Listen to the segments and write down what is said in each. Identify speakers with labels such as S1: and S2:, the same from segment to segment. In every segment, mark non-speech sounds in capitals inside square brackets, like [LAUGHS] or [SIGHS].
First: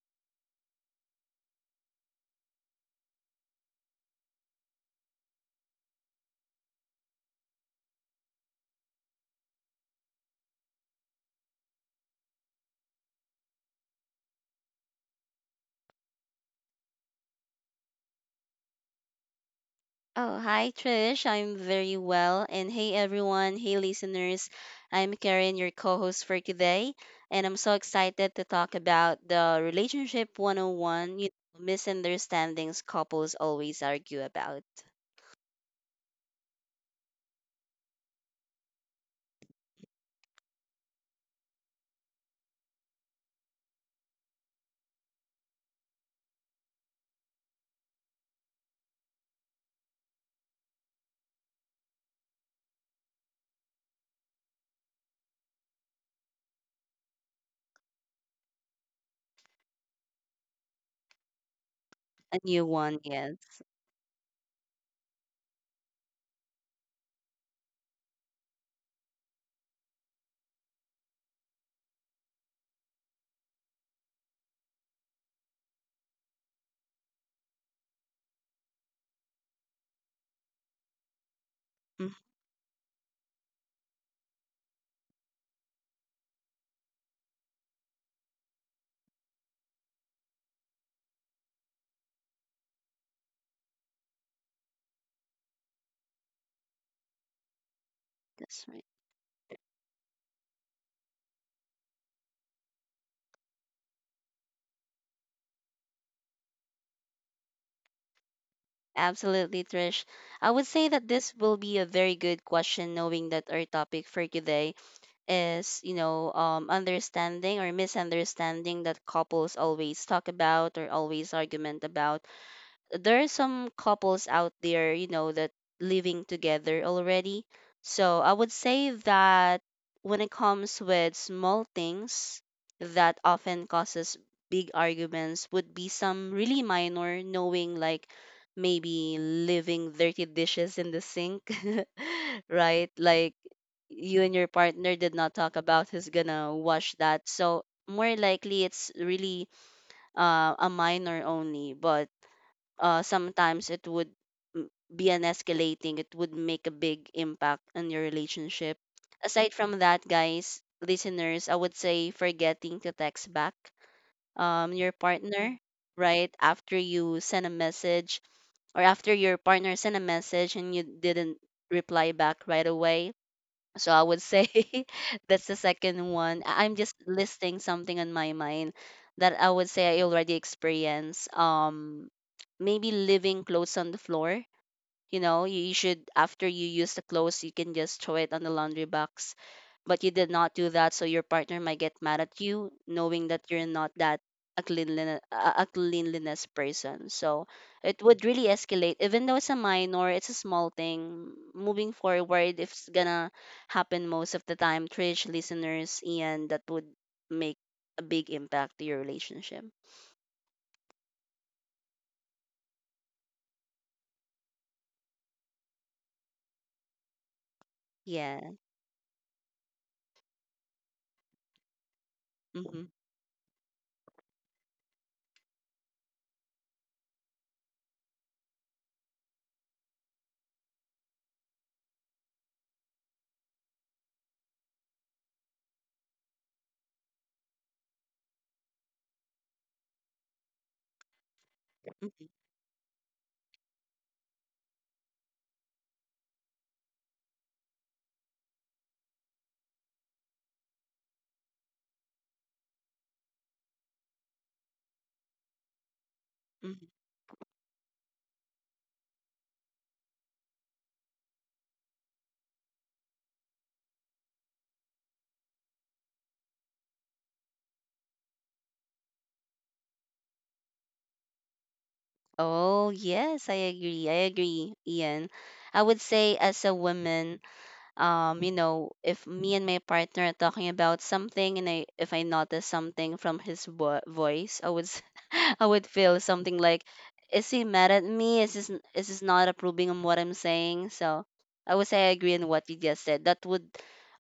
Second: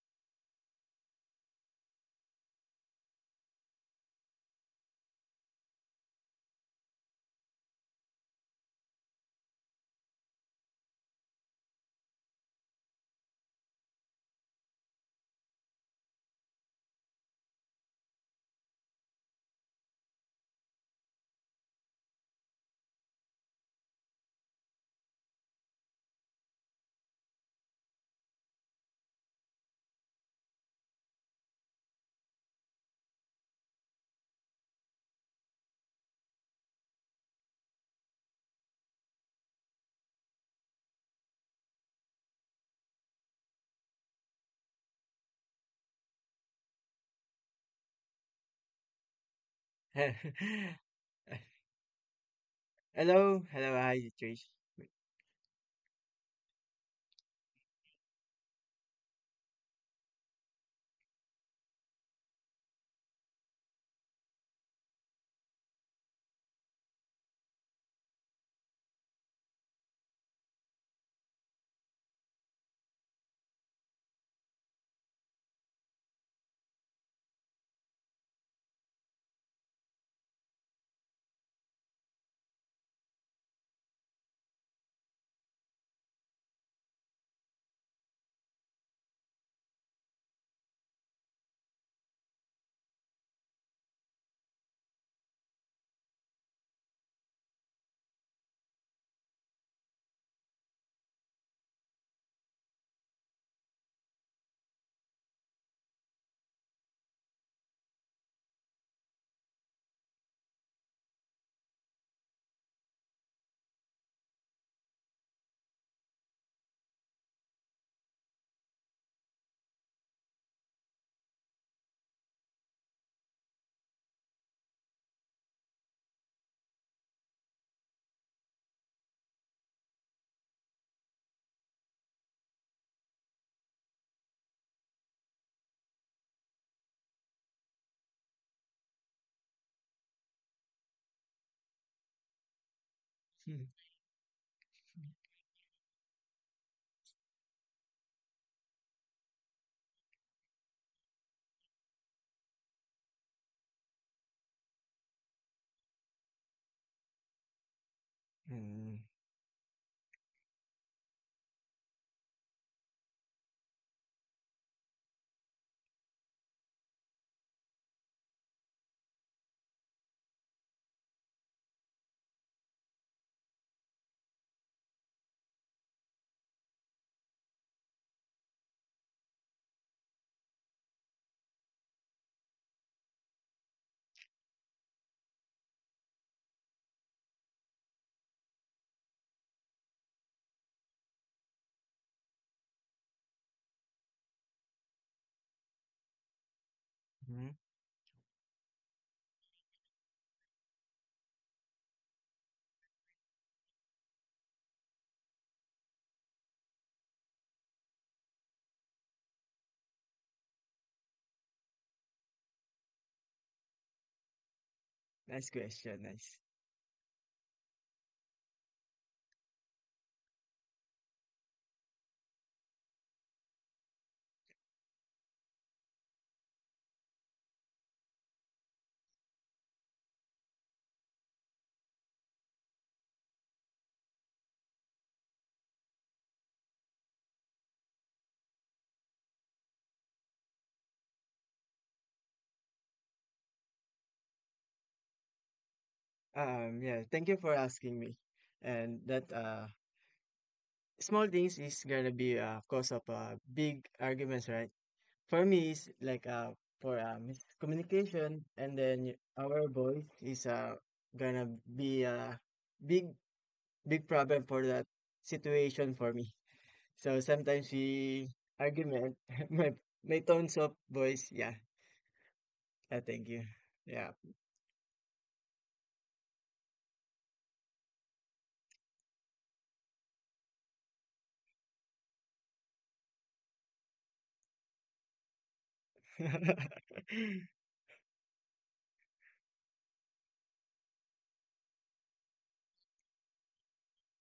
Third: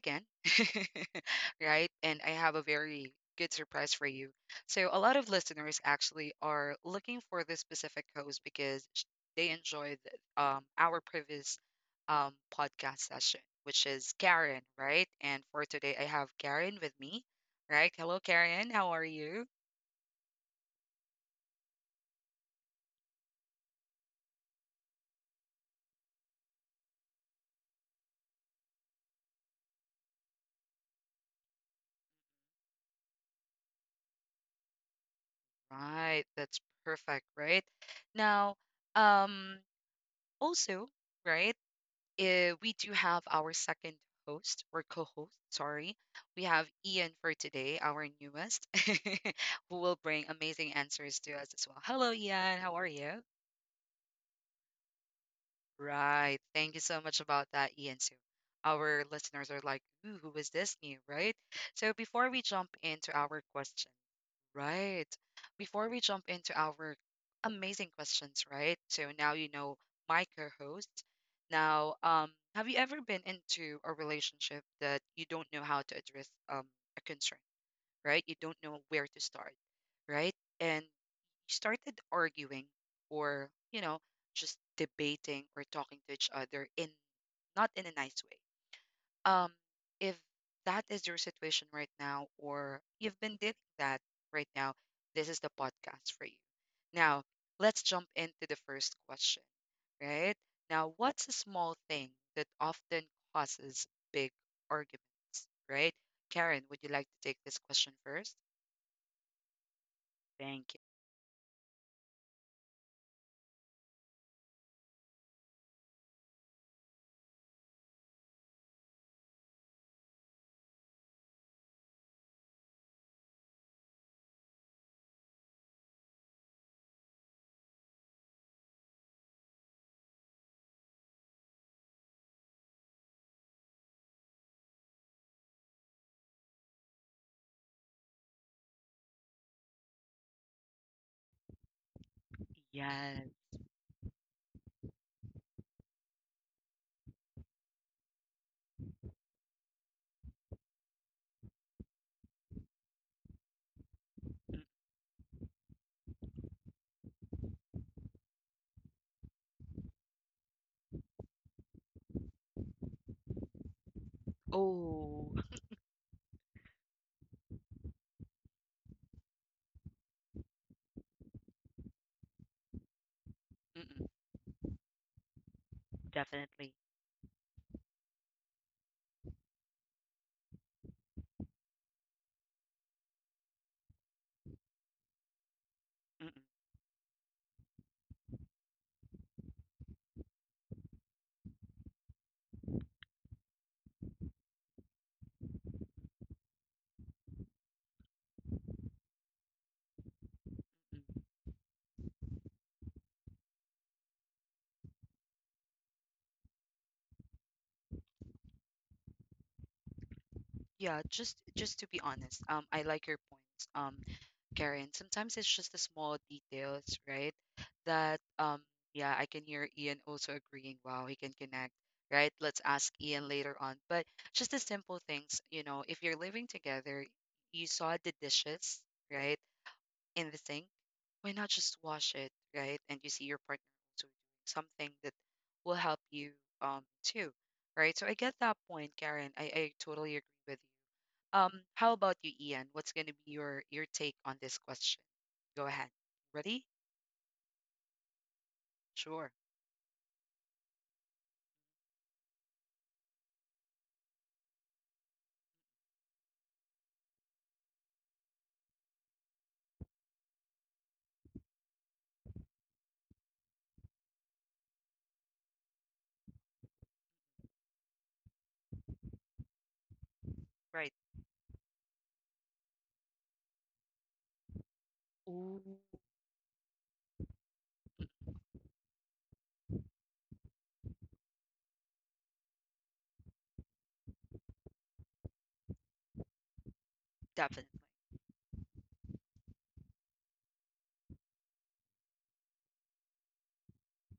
S1: again, [LAUGHS] right? And I have a very good surprise for you. So, a lot of listeners actually are looking for this specific host because they enjoyed our previous podcast session, which is Karen, right? And for today, I have Karen with me, right? Hello, Karen. How are you?
S2: Oh, hi Trish. I'm very well. And hey everyone, hey listeners. I'm Karen, your co-host for today, and I'm so excited to talk about the relationship 101, misunderstandings couples always argue about.
S1: Right. That's perfect, right? Now, um, also, right? We do have our second host or co-host, sorry. We have Ian for today, our newest, [LAUGHS] who will bring
S3: [LAUGHS]
S1: amazing answers to us as well. Hello, Ian. How are
S3: Hello,
S1: you?
S3: hello, hi, Trish.
S1: Right. Thank you so much about that, Ian. So our listeners are like, ooh, who is this new, right?
S2: A
S1: So
S2: new
S1: before we
S2: one,
S1: jump
S2: yes.
S1: into our question. Right. Before we jump into our amazing questions, right? So now you know my co-host. Now, have you ever been into a relationship that you don't know how to address a concern, right? You don't know where to start, right? And you
S2: Mhm.
S1: started arguing or, you know, just debating or talking to each other in not in a nice way, um if that is your situation right now or you've been dealing that right now, this is the podcast for you. Now let's jump into
S2: That's
S1: the
S2: right.
S1: first question. Right. Now, what's a small thing that often causes big arguments, right? Karen, would you like to take this question first?
S2: Absolutely, Trish. I would
S1: Thank
S2: say
S1: you.
S2: that this will be a very good question, knowing that our topic for today is understanding or misunderstanding that couples always talk about or always argument about. There are some couples out there, that living together already. So I would say that when it comes with small things that often causes big arguments would be some really minor, knowing like maybe leaving dirty dishes in the sink, [LAUGHS] right? Like
S1: Yes.
S2: you and your partner did not
S3: [LAUGHS]
S2: talk about who's gonna wash that. So more likely it's really a minor only, but sometimes it would m-
S1: Mm.
S2: be an escalating, it would make a big impact on your relationship.
S3: hmm
S2: Aside from that, guys, listeners, I would say forgetting to text back your
S1: Oh.
S2: partner, right? After you send a message or after your partner sent a message and you didn't reply back right away, so I
S1: Mm-mm.
S2: would say [LAUGHS] that's the second one. I'm
S1: Definitely.
S2: just listing something on my mind that I would say I already experienced. Maybe leaving clothes on the floor. You should,
S1: Mm-mm. Mm.
S2: after you use the clothes, you can just throw it on the laundry box. But you did not do that, so your partner might get mad at you, knowing that you're not that a cleanliness, a cleanliness person. So it would really escalate, even though it's a minor, it's a small thing. Moving forward, if it's gonna happen most of the time, Trish listeners, and that would make a big impact to your relationship.
S1: Yeah, just to be honest, I like your points. Karen. Sometimes
S3: Nice
S1: it's just the
S3: question,
S1: small
S3: nice.
S1: details, right? That
S2: Yeah.
S1: yeah, I can hear Ian also agreeing, wow, he can connect, right? Let's
S2: Mm-hmm.
S1: ask Ian later on. But just the simple things, you know, if you're living together, you saw the dishes, right, in the sink, why not just wash it, right? And you see your partner also doing something that will help you too. Right. So I get that point, Karen. I totally agree with you. How about
S2: Mm-hmm.
S1: you, Ian? What's going to be your take on this question? Go ahead. Ready?
S3: Yeah, thank you for asking me. And that
S1: Sure.
S3: small things is gonna be cause of big arguments, right? For me, it's
S2: Mm-hmm.
S3: for miscommunication, and then our voice is gonna be a big, big problem for that situation for me. So sometimes we argument, [LAUGHS] my my tones of
S1: Right.
S3: voice, yeah.
S2: Oh,
S3: Thank you.
S2: yes, I agree.
S3: Yeah.
S2: I agree, Ian.
S1: Ooh,
S2: I would say as a woman, if me and my partner are talking about something and I if I notice something from his vo voice, [LAUGHS] I would feel something like,
S3: [LAUGHS]
S2: is he
S1: definitely,
S2: mad at me? Is this not approving of what I'm saying? So I would say I agree on what you just said. That would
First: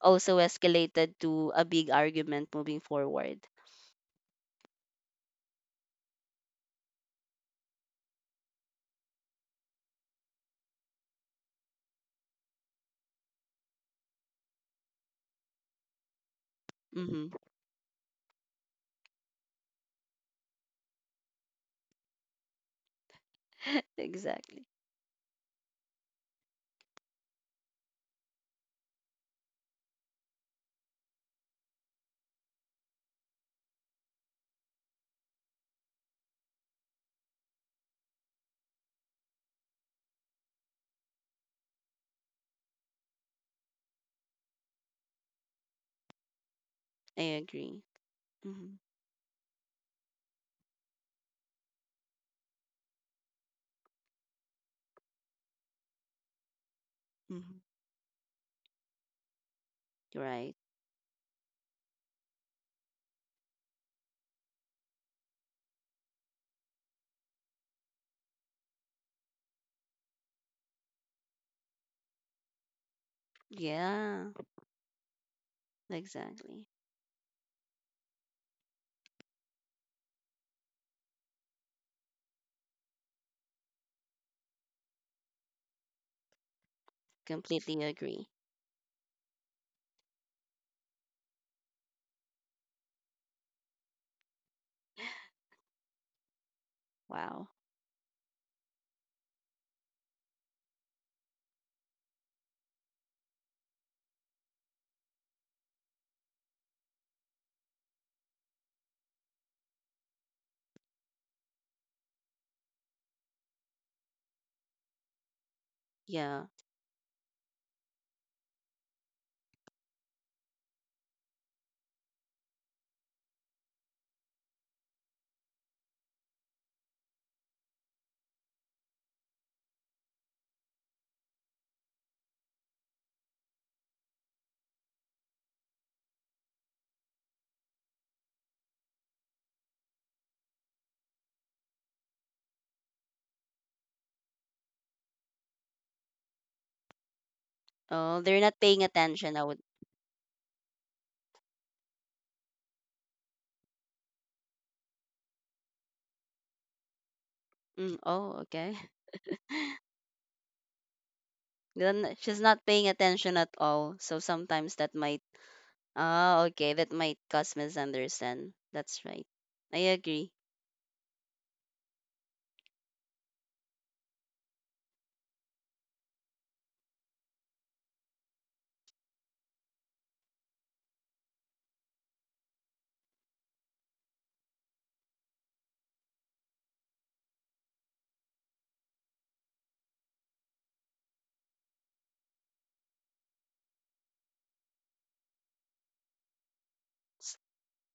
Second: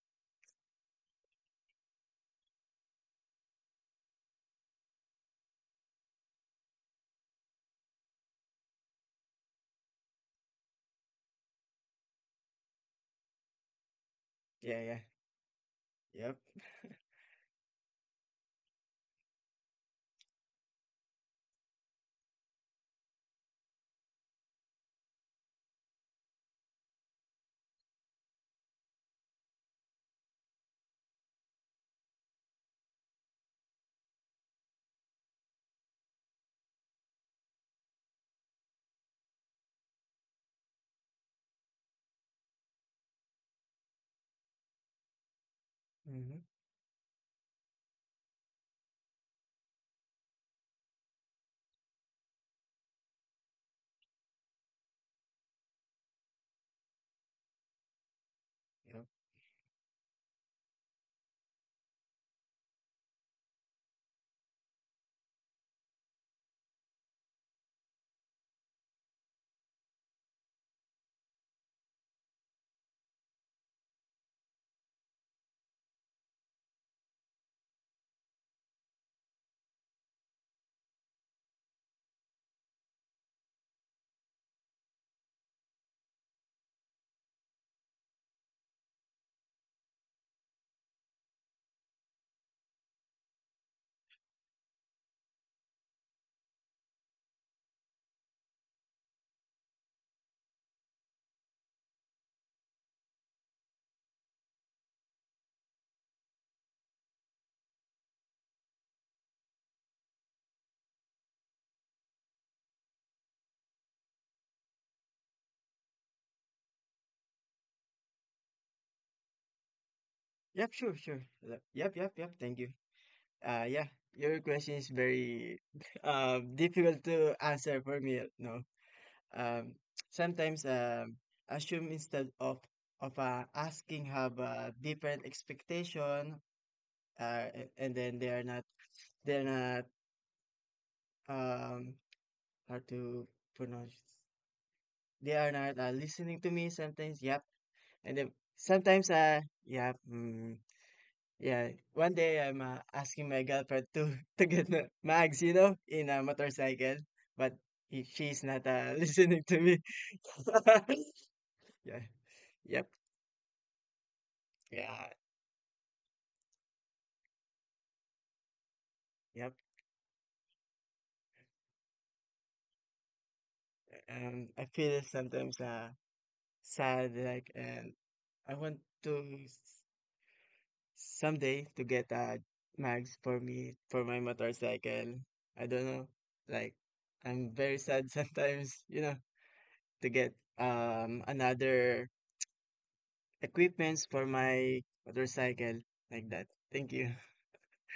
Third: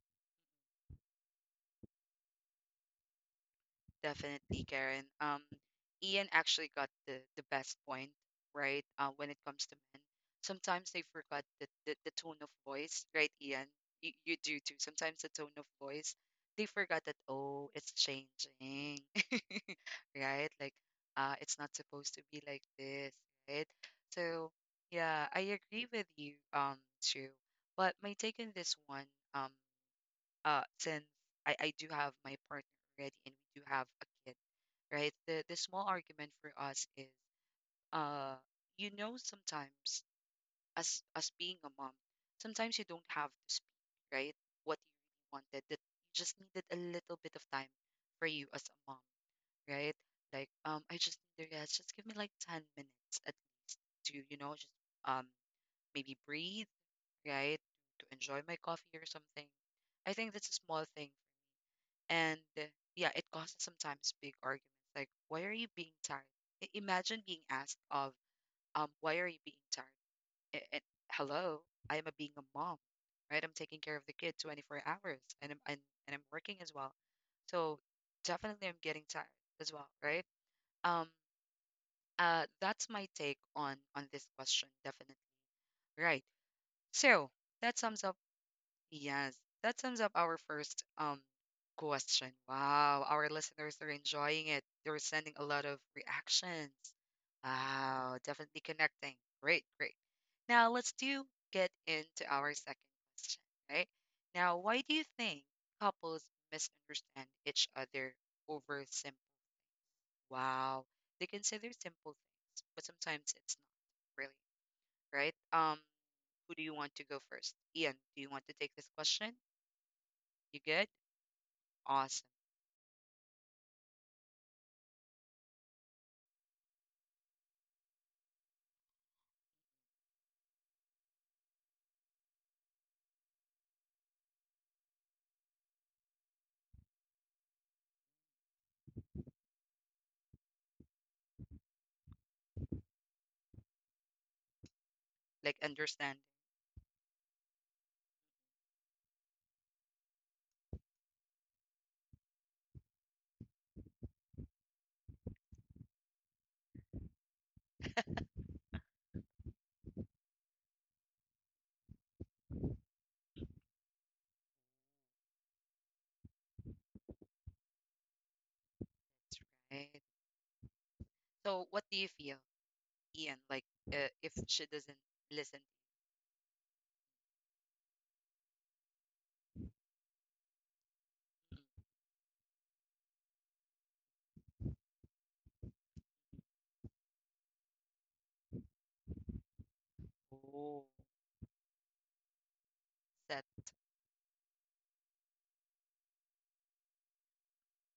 S2: also escalated to a big argument moving forward.
S1: definitely, Karen. Ian actually got the best point, right? When it comes to men, sometimes they forgot the tone of voice, right, Ian? You do too.
S3: Yeah, yeah.
S1: Sometimes the tone of voice,
S3: Yep.
S1: they forgot that.
S2: Mm-hmm.
S1: Oh, it's changing. [LAUGHS] Right? Like, it's not supposed to be like this, right?
S2: [LAUGHS]
S1: So,
S2: Exactly.
S1: yeah, I agree with you, True. But my take on this one, um, since I do have my partner already and we do have a kid, right? The small argument for us is, uh, you know, sometimes as being a mom, sometimes you don't have to speak, right? What you really wanted, that you just
S3: Mm-hmm.
S1: needed a little bit
S2: I
S1: of time
S2: agree.
S1: for you as
S2: Mm-hmm.
S1: a mom, right? Like, I just need to rest. Just give me like 10 minutes at, to, you know, just um, maybe breathe, right?
S2: Mm-hmm.
S1: To enjoy my coffee
S3: Yep.
S1: or something. I think that's
S2: Right.
S1: a small thing. And yeah, it causes sometimes big arguments. Like, why are you being tired? Imagine being asked of, why are you being tired? And hello, I am a being a mom, right? I'm taking care of the
S2: Yeah,
S1: kid 24 hours and and I'm working
S2: exactly.
S1: as well. So definitely I'm getting tired as well, right? Um, that's my take on this question, definitely. Right. So that
S2: Completely
S1: sums up.
S2: agree.
S1: Yes, that sums up our first question. Wow, our listeners are enjoying it. They're sending a lot of reactions.
S2: Wow.
S1: Wow, definitely connecting. Great, great. Now let's do get into our second question. Right. Now, why do you think couples misunderstand each other over? Wow. They consider simple things, but sometimes it's not really, right?
S2: Yeah.
S1: Who do you want to go first? Ian, do you want to take this question? You
S3: Yep,
S1: good?
S3: sure, sure. Yep, yep, yep,
S1: Awesome.
S3: yep, thank you. Yeah. Your question is very [LAUGHS] difficult to answer for me, no. Um Sometimes assume instead of asking, have a different expectation, and then they're not um hard to pronounce. They are
S1: Like,
S3: not
S1: understand
S3: listening to me sometimes. Yep, and
S2: Oh,
S3: then
S2: they're not paying
S3: sometimes
S2: attention.
S3: uh
S2: I would.
S3: yeah mm, yeah. One day I'm asking my girlfriend to [LAUGHS] to get the mags, you know, in a motorcycle, but
S2: Mm, oh,
S3: she's not
S2: okay.
S3: [LAUGHS]
S2: [LAUGHS]
S3: listening to me. [LAUGHS] Yeah.
S2: Then she's not paying
S3: Yep.
S2: attention at all. So sometimes that
S3: Yeah.
S2: might. Ah, okay. That might cause misunderstand. That's right.
S1: it,
S3: Yep.
S2: I
S1: right?
S2: agree.
S1: So what do you feel, Ian? Like, if she
S3: I
S1: doesn't
S3: feel
S1: listen,
S3: sometimes sad, like, and I want to, someday, to get a mags for me for my motorcycle. I don't know. Like, I'm very sad [LAUGHS] sometimes, you know, to get
S1: oh,
S3: another
S1: that
S3: equipments for my motorcycle like that. Thank you. [LAUGHS]
S2: S-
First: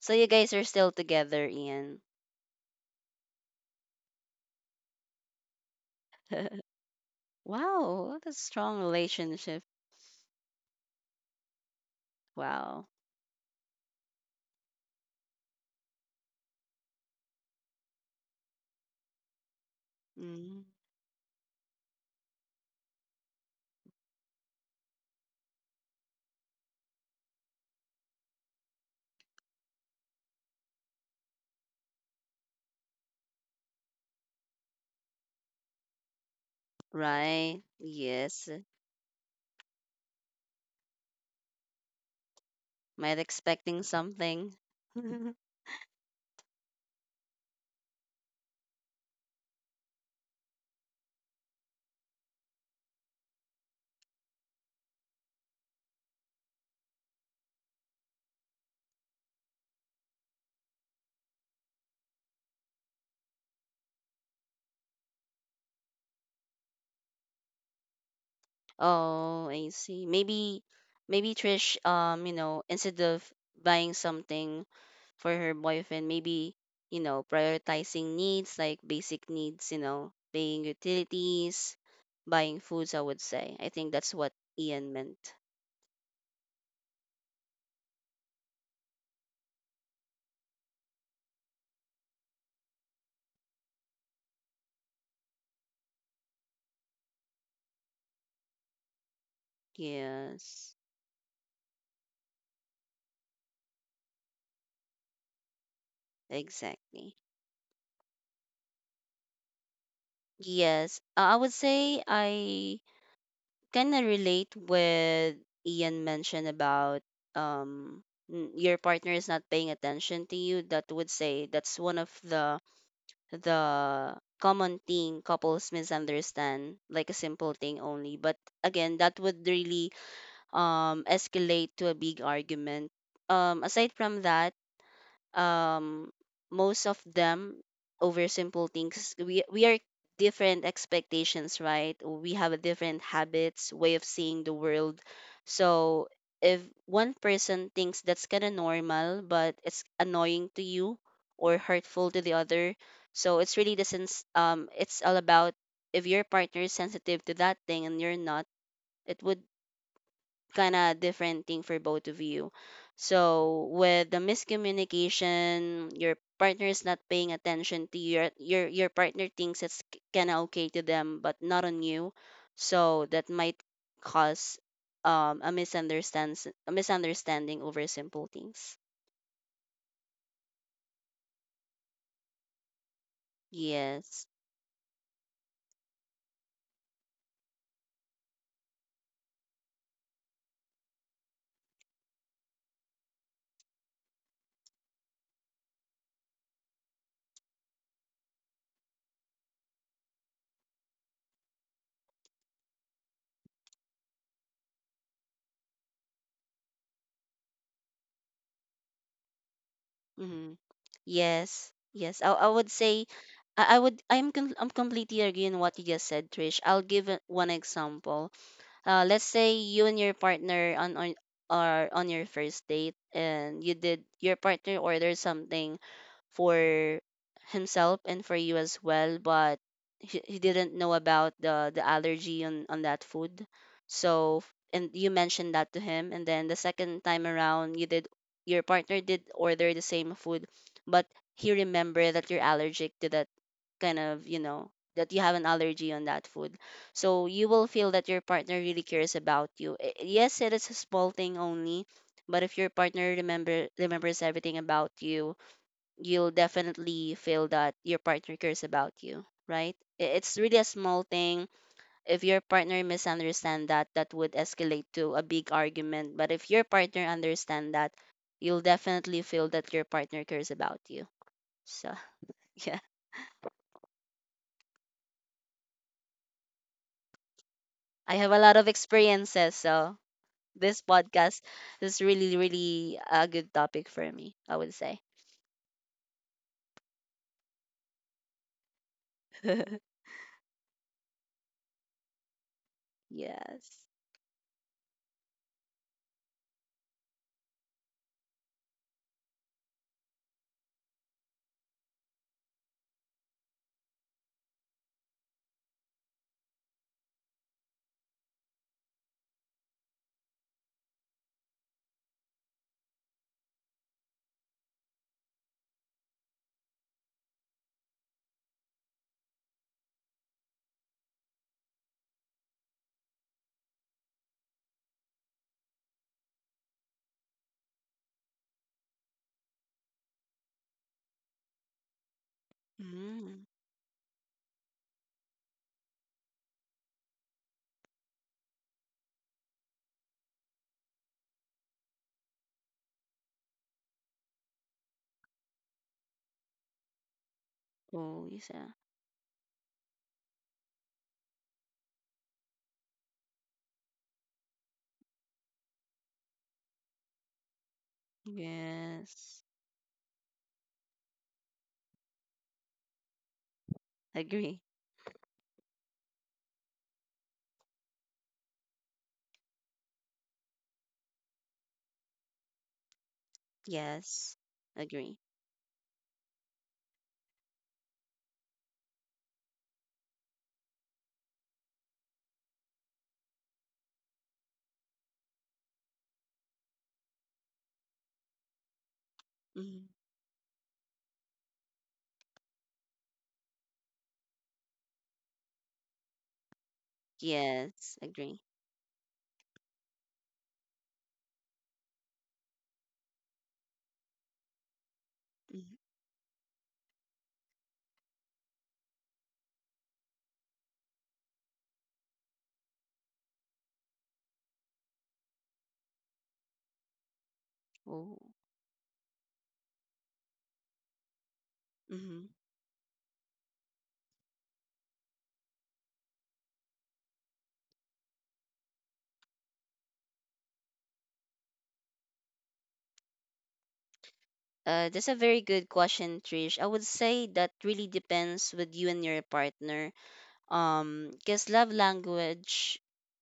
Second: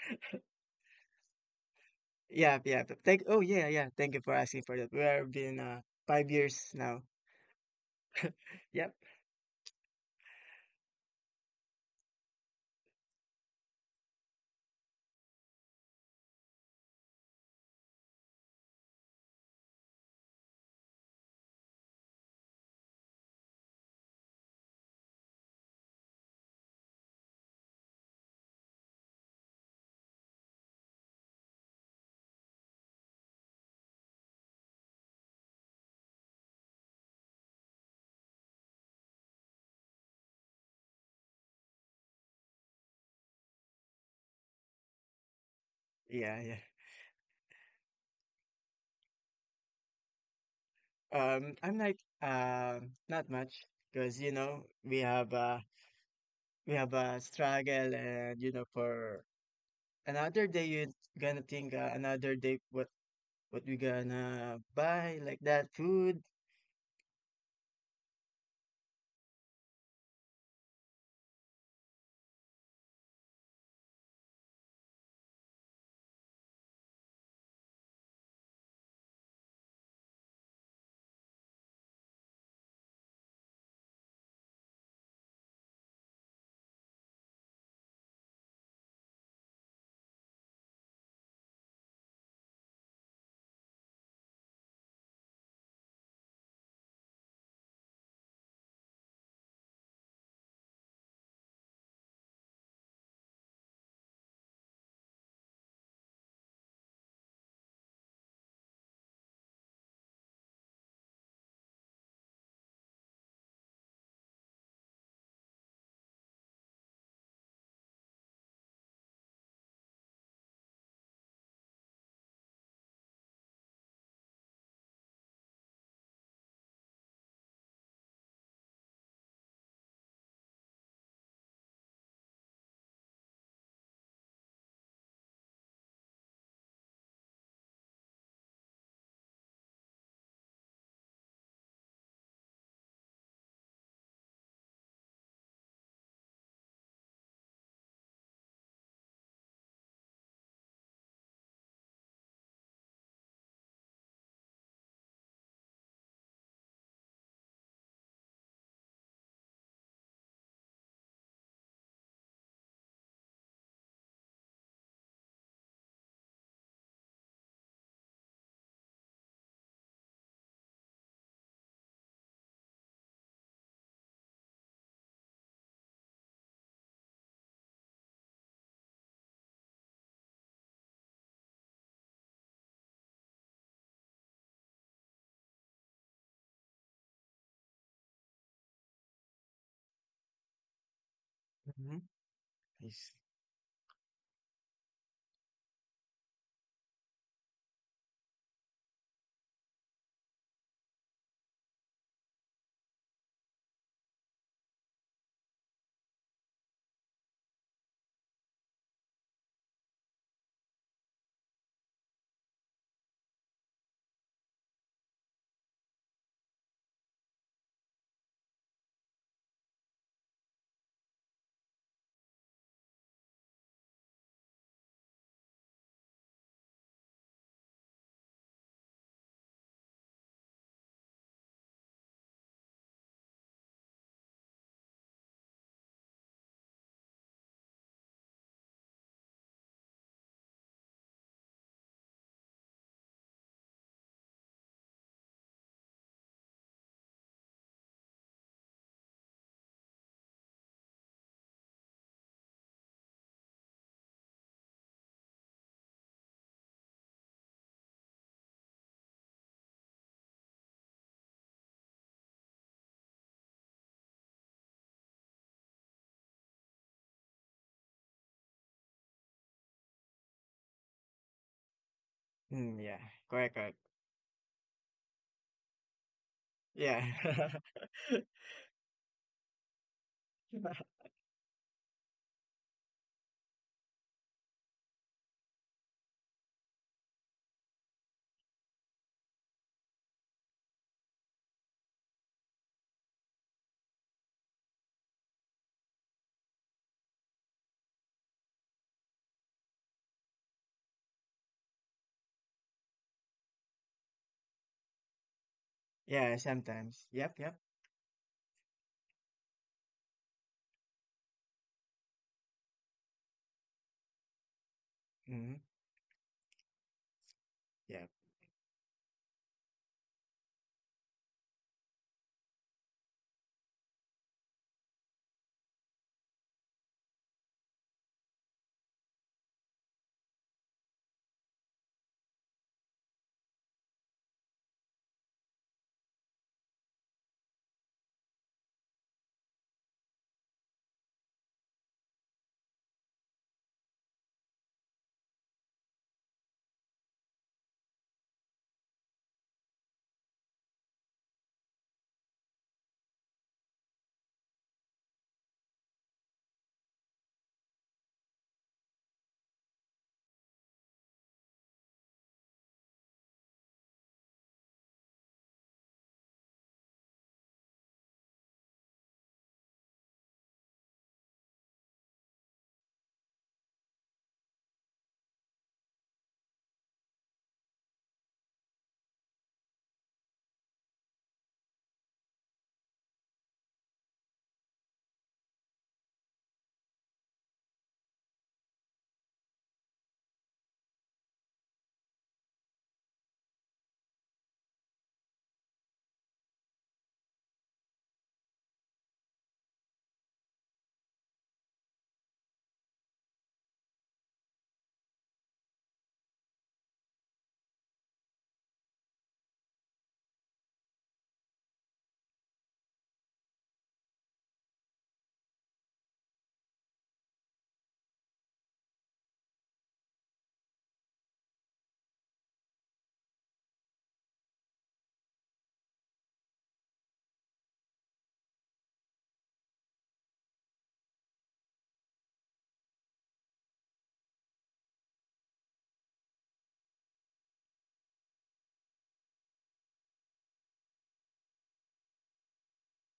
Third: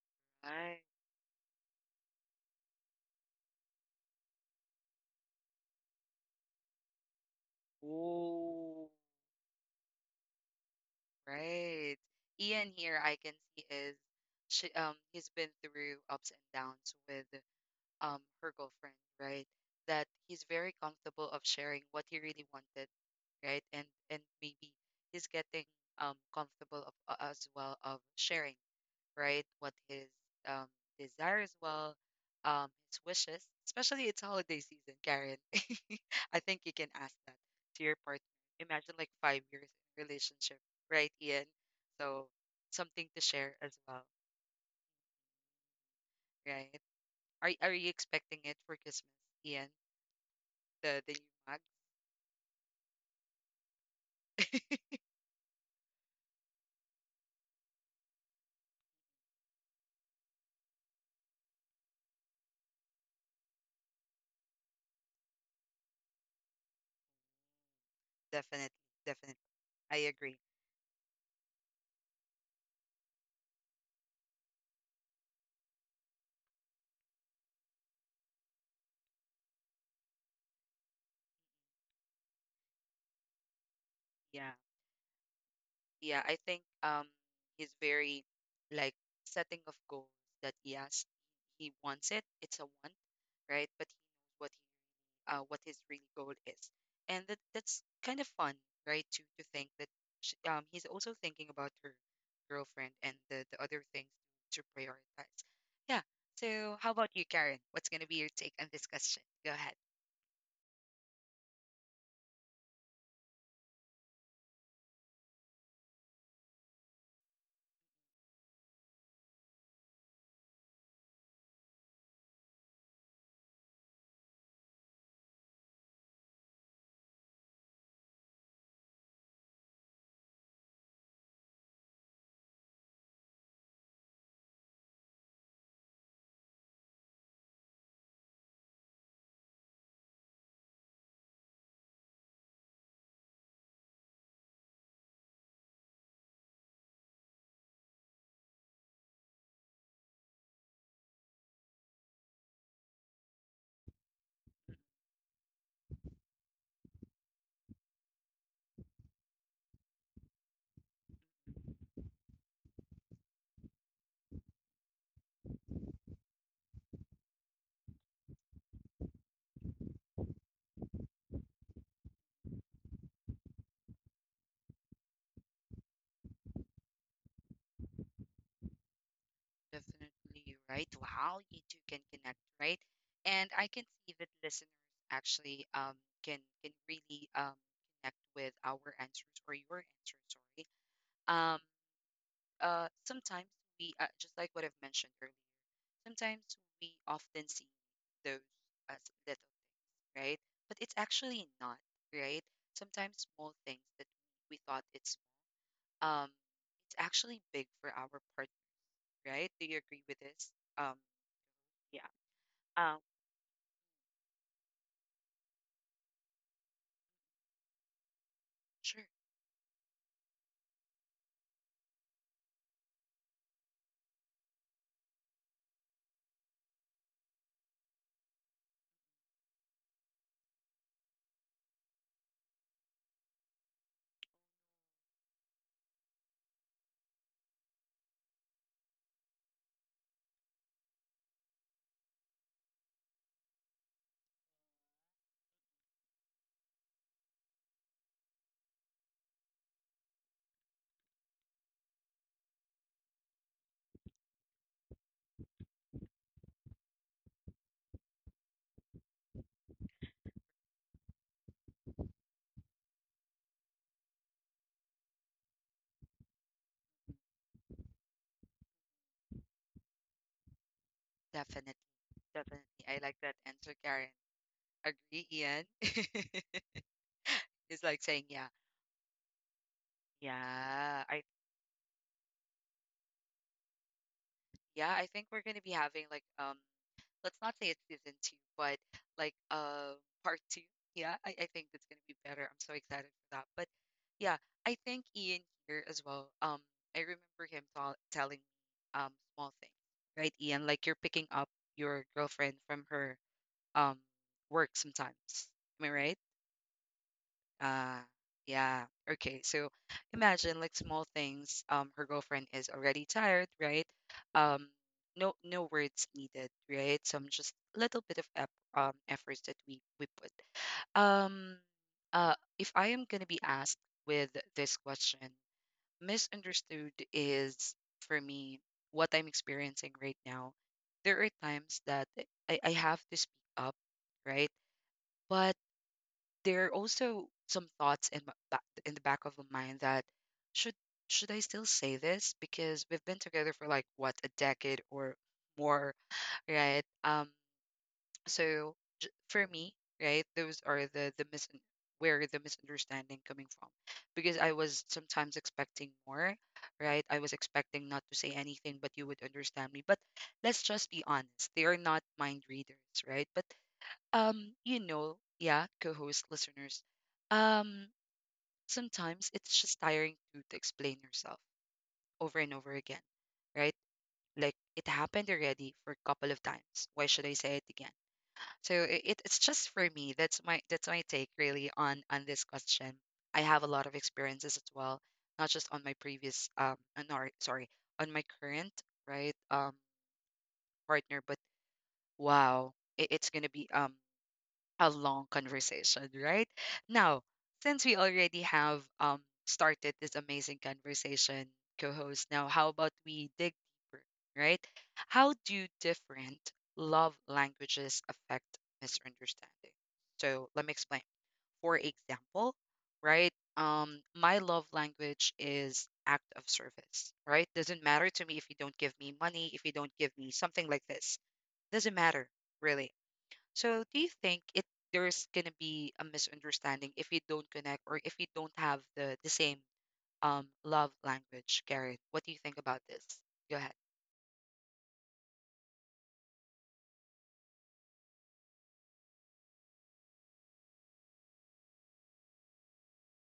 S2: So you guys are
S1: right?
S2: still together, Ian.
S3: Yeah, yeah. Thank, oh yeah, yeah. Thank you for asking for that. We have been 5 years now.
S2: [LAUGHS] Wow, what a strong
S1: Oh,
S3: Yep.
S2: relationship.
S1: right. Ian
S2: Wow.
S1: here, I can see is she he's been through ups and downs with her girlfriend, right? That he's
S2: Mm,
S1: very comfortable of sharing what he really wanted, right? And maybe he's getting comfortable of as well of sharing, right? What his um desire as well, his wishes, especially it's holiday season, Karen. [LAUGHS] I think you can ask that
S2: right.
S1: to your partner.
S2: Yes.
S1: Imagine like 5 years in relationship, right, Ian? So something
S2: Might
S1: to share as
S2: expecting
S1: well,
S2: something. [LAUGHS]
S3: Yeah, yeah.
S1: right? Are you expecting it for Christmas, Ian? The new mug.
S3: I'm like not much because you know we
S1: [LAUGHS]
S3: have a struggle and you know for another day. You gonna think, another day what we gonna buy like that food.
S1: Definitely, definitely.
S2: Oh, I
S1: I
S2: see.
S1: agree.
S2: Maybe, Trish, instead of buying something for her boyfriend, maybe, prioritizing needs like basic needs, paying utilities, buying foods, I would say. I think that's what
S1: Yeah.
S2: Ian meant.
S1: Yeah, I think he's very like setting of goals that yes, he wants it. It's a want, right? But he knows what his really goal is. And that's kind of fun, right? To think that sh
S2: Yes,
S1: he's also thinking about her girlfriend and the other things to prioritize. Yeah. So how about
S2: exactly.
S1: you, Karen? What's gonna be your take on this question? Go ahead.
S2: Yes, I would say I kind of relate with Ian mentioned about um your partner is not paying attention to you. That would say that's one of the the common thing couples misunderstand, like a simple thing only. But again, that would really escalate to a big argument. Aside from that, um most of them, over simple things, we are different expectations. Right, we have a different habits way of seeing the world. So if one person thinks that's kind of normal but it's annoying to you or hurtful to the other, so it's really the sense, it's all about, if your partner is sensitive to that thing and you're not, it would kind of different thing for both of you. So with the miscommunication, your partner is not paying attention to you. Your partner thinks it's kind of okay to them, but not on you. So that might cause a misunderstands a misunderstanding over simple things.
S1: Definitely right. Wow, you two can connect, right? And I can see
S2: Yes.
S1: that listeners actually can really connect with our answers or your answers, sorry. Um
S3: Mm-hmm. Yes.
S1: sometimes we just like what I've mentioned earlier, sometimes we often see those as little, right? But it's actually not, right? Sometimes small things that we thought um it's actually big for our part, right? Do you agree with this?
S2: Mm-hmm.
S1: Um
S2: Yes.
S1: yeah.
S2: Yes. I would
S1: Um
S2: say I'm completely agreeing what you just said, Trish. I'll give one example,
S1: Sure.
S2: let's say you and your partner on are on your first date and your partner ordered something for himself and for you as well, but he didn't know about the allergy on that food. So and you mentioned that to him, and then the second time around, your partner did order the same food, but he remembered that you're allergic to that kind of, that you have an allergy on that food. So you will feel that your partner really cares about you. Yes, it is a small thing only, but if your partner remembers everything about you, you'll definitely feel that your partner cares about you, right? It's really a small thing. If your partner misunderstand that, that would escalate to a big argument. But if your partner understand that, you'll definitely feel that your partner cares about you.
S1: Definitely,
S2: So, [LAUGHS] yeah.
S3: Mm,
S1: definitely.
S3: yeah,
S1: I like that
S3: correct,
S1: answer,
S3: correct.
S1: Karen. Agree, Ian. [LAUGHS]
S3: Yeah,
S1: It's like
S2: I
S1: saying,
S2: have a
S1: yeah,
S2: lot of experiences, so this
S1: yeah,
S3: [LAUGHS]
S2: podcast is really, really a good topic for me, I would
S1: yeah,
S2: say.
S1: I think
S2: [LAUGHS]
S1: we're gonna be having like, let's not say it's season two, but like, part two. Yeah, I think that's gonna be better. I'm so excited for that. But
S2: Yes.
S1: yeah, I think Ian here as well. I remember him telling me, small things, right, Ian? Like you're picking up your girlfriend from her, um, work sometimes. Am I right?
S3: yeah. Sometimes. Yep, yep.
S1: Uh, yeah. Okay. So imagine like small things. Her girlfriend is already tired, right? Um, no,
S3: Mm-hmm.
S1: no words needed, right? Some just little
S3: Yep.
S1: bit of ep efforts that we put. Um, if I am gonna be asked with this question, misunderstood is for me what I'm experiencing right now. There are times that I have to speak
S2: Mm.
S1: up, right? But there are also some thoughts in my back, in the back of my mind that should should I still say this because we've been together for like what, a decade or more, right?
S2: Oh, yes, yeah.
S1: So for me, right, those are the mis where the misunderstanding coming from because I was sometimes expecting more, right? I was expecting not to say anything, but you would
S2: Yes.
S1: understand me. But let's just be honest, they are not mind readers, right? But
S2: Agree.
S1: you know, yeah, co-host listeners. Um, sometimes it's just tiring to explain yourself over and over again, right?
S2: Yes.
S1: Like it
S2: Agree.
S1: happened already for a couple of times. Why should I say it again? So it's just for me. That's my take really on this question. I have a lot of experiences as well, not just on my previous no, sorry, on my current, right,
S2: Mhm.
S1: partner, but wow, it's gonna be a long conversation, right? Now, since we
S2: Yes.
S1: already
S2: Agree.
S1: have started this amazing conversation, co host, now how about we dig deeper, right? How do
S2: Mhm.
S1: different love languages affect misunderstanding? So let me explain. For example, right? My love language is act of service, right? Doesn't matter
S2: Oh.
S1: to me if you don't give me money, if you don't give me something like this. Doesn't matter,
S2: Mhm.
S1: really. So do you think it there's gonna be a misunderstanding if you don't connect or if you don't have the same love language, Karen? What do you think about this? Go ahead.
S2: That's a very good question, Trish. I would say that really depends with you and your partner. Because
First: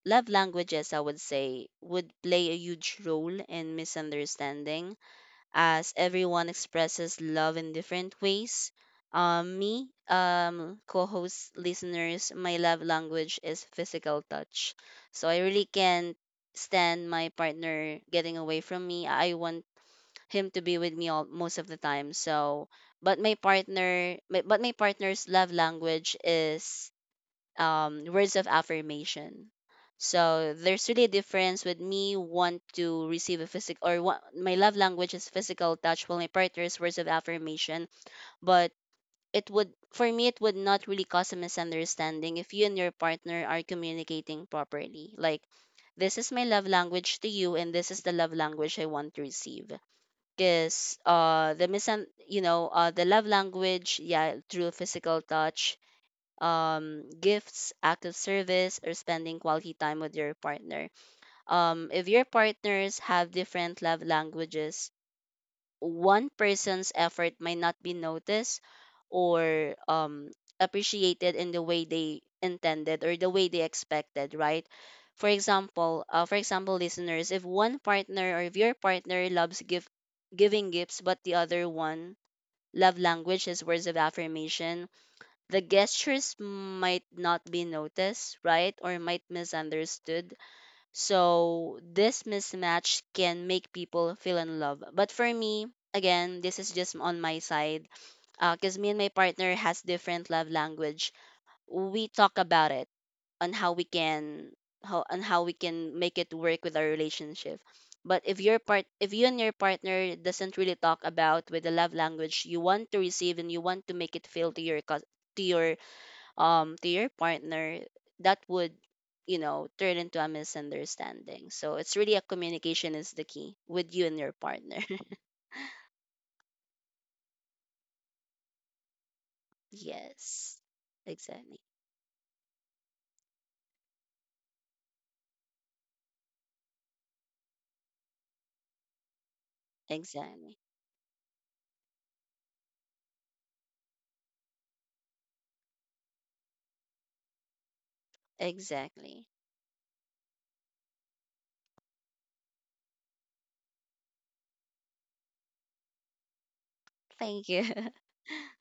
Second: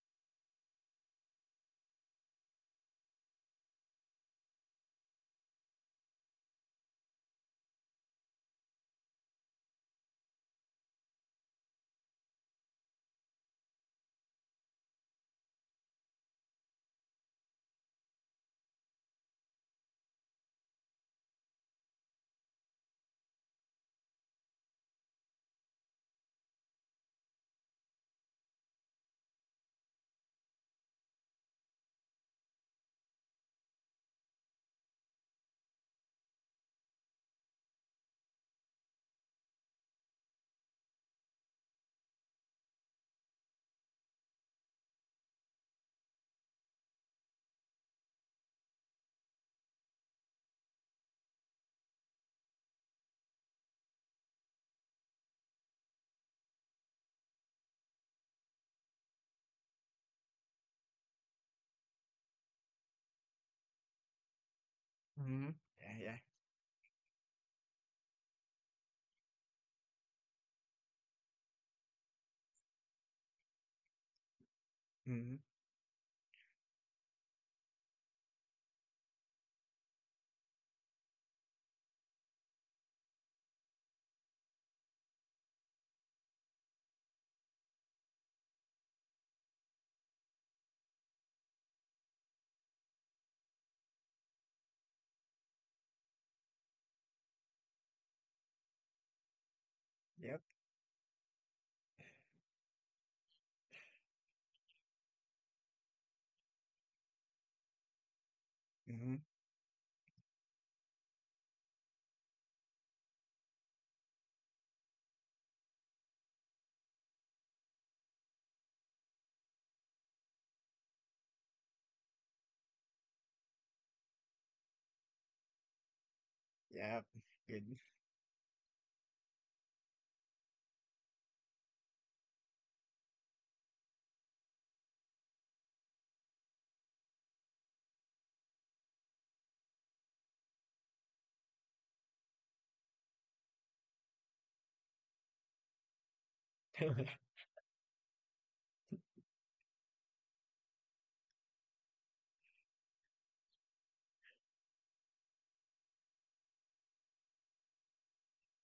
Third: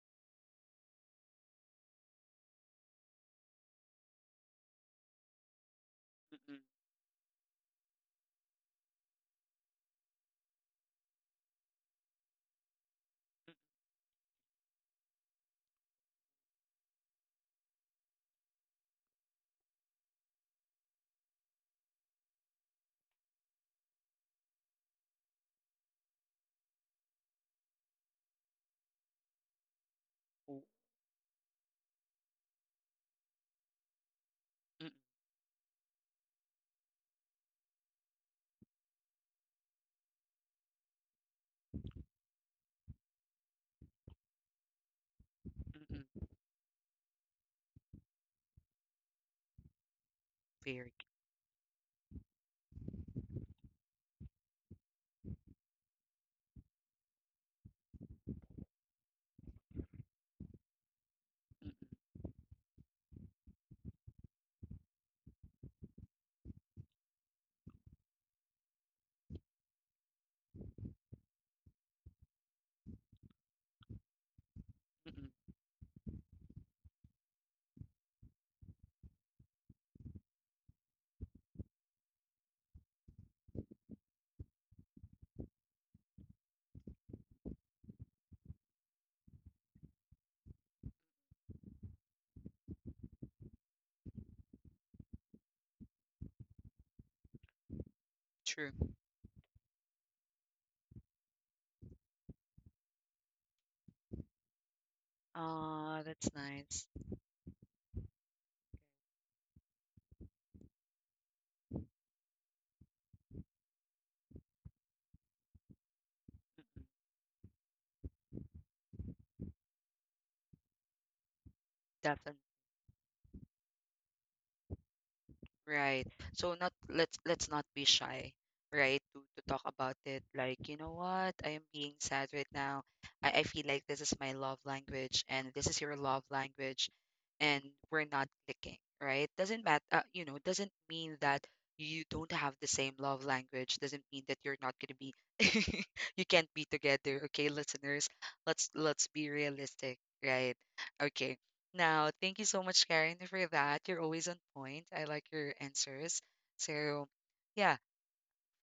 S2: love languages, I would say, would play a huge role in misunderstanding, as everyone
S1: Mm-mm.
S2: expresses love in different ways. Me, co host listeners, my love language is physical touch. So I really can't stand my partner getting away from me. I want him to be with me most of the time. So, but my partner's love language is words of affirmation. So
S1: Oh,
S2: there's really a difference, with me want to receive a physical, or what my love
S1: mm-mm,
S2: language is physical touch, while my partner's words of affirmation. But it would for me it would not really cause a misunderstanding if you and your partner are communicating properly. Like, this
S1: mm-mm.
S2: is my love language to you, and this is the love language I want to receive.
S1: Very.
S2: Because the misun you know, the love language, yeah, through physical touch, gifts, act of service, or spending quality time with your partner.
S1: Mm-mm,
S2: If your partners have different love languages,
S3: Mm-hmm. Yeah, yeah.
S2: one person's effort might not be noticed or appreciated in the way they intended or the way they expected, right? For
S1: mm-mm.
S3: Mm-hmm.
S2: example, listeners, if one partner or if your partner loves giving gifts, but the other one love language is words of affirmation, the gestures might not be noticed, right? Or might misunderstood. So this mismatch can make people feel in love. But for me, again, this is just on my side. Cause me
S1: True.
S2: and my partner has different
S3: Yep.
S2: love language. We talk about it on how we can on how we can
S1: Ah,
S2: make
S1: that's
S2: it work with our
S1: nice.
S2: relationship. But if
S3: Mm-hmm.
S2: you and your partner doesn't really talk about with the love language you want to receive, and you want to make it feel to your to your to your partner, that would, turn into a misunderstanding. So it's really a
S1: Mm-mm.
S2: communication is the key with you and your partner. [LAUGHS]
S1: Right. So not
S3: Yep.
S1: let's let's not
S3: Good.
S1: be shy, right? To talk about it.
S2: Yes,
S1: Like, you know what? I
S2: exactly,
S1: am being sad right now. I feel like this is my love language and this is your love language and we're not clicking, right? Doesn't matter, you know,
S2: exactly,
S1: doesn't mean that you don't have the same love language. Doesn't mean that you're not gonna be [LAUGHS] you can't be together,
S3: [LAUGHS]
S1: okay, listeners? Let's
S2: exactly.
S1: be realistic, right? Okay. Now, thank you so much, Karen, for that. You're always on point. I like your answers. So,
S2: Thank you.
S1: yeah, of
S2: [LAUGHS]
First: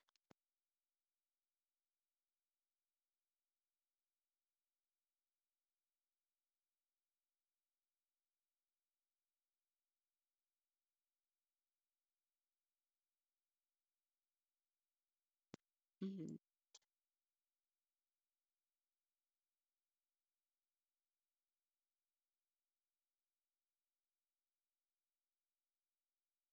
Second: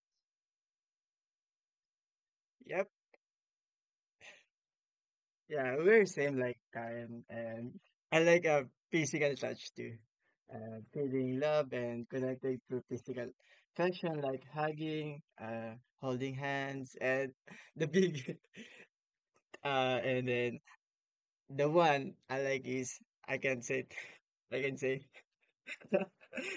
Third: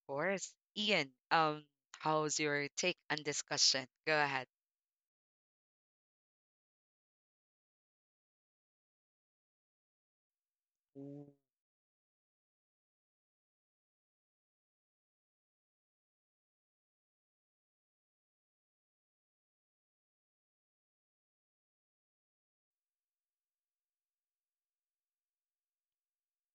S1: course. Ian, how's your
S3: Yep.
S1: take on discussion? Go ahead.
S3: Yeah, we're same like time, and I like a physical touch too.
S1: Ooh,
S3: Feeling love and connecting through physical affection, like hugging, holding
S2: Mhm.
S3: hands, and [LAUGHS] the big [LAUGHS] uh and then the one I like is I can say it. I can say [LAUGHS]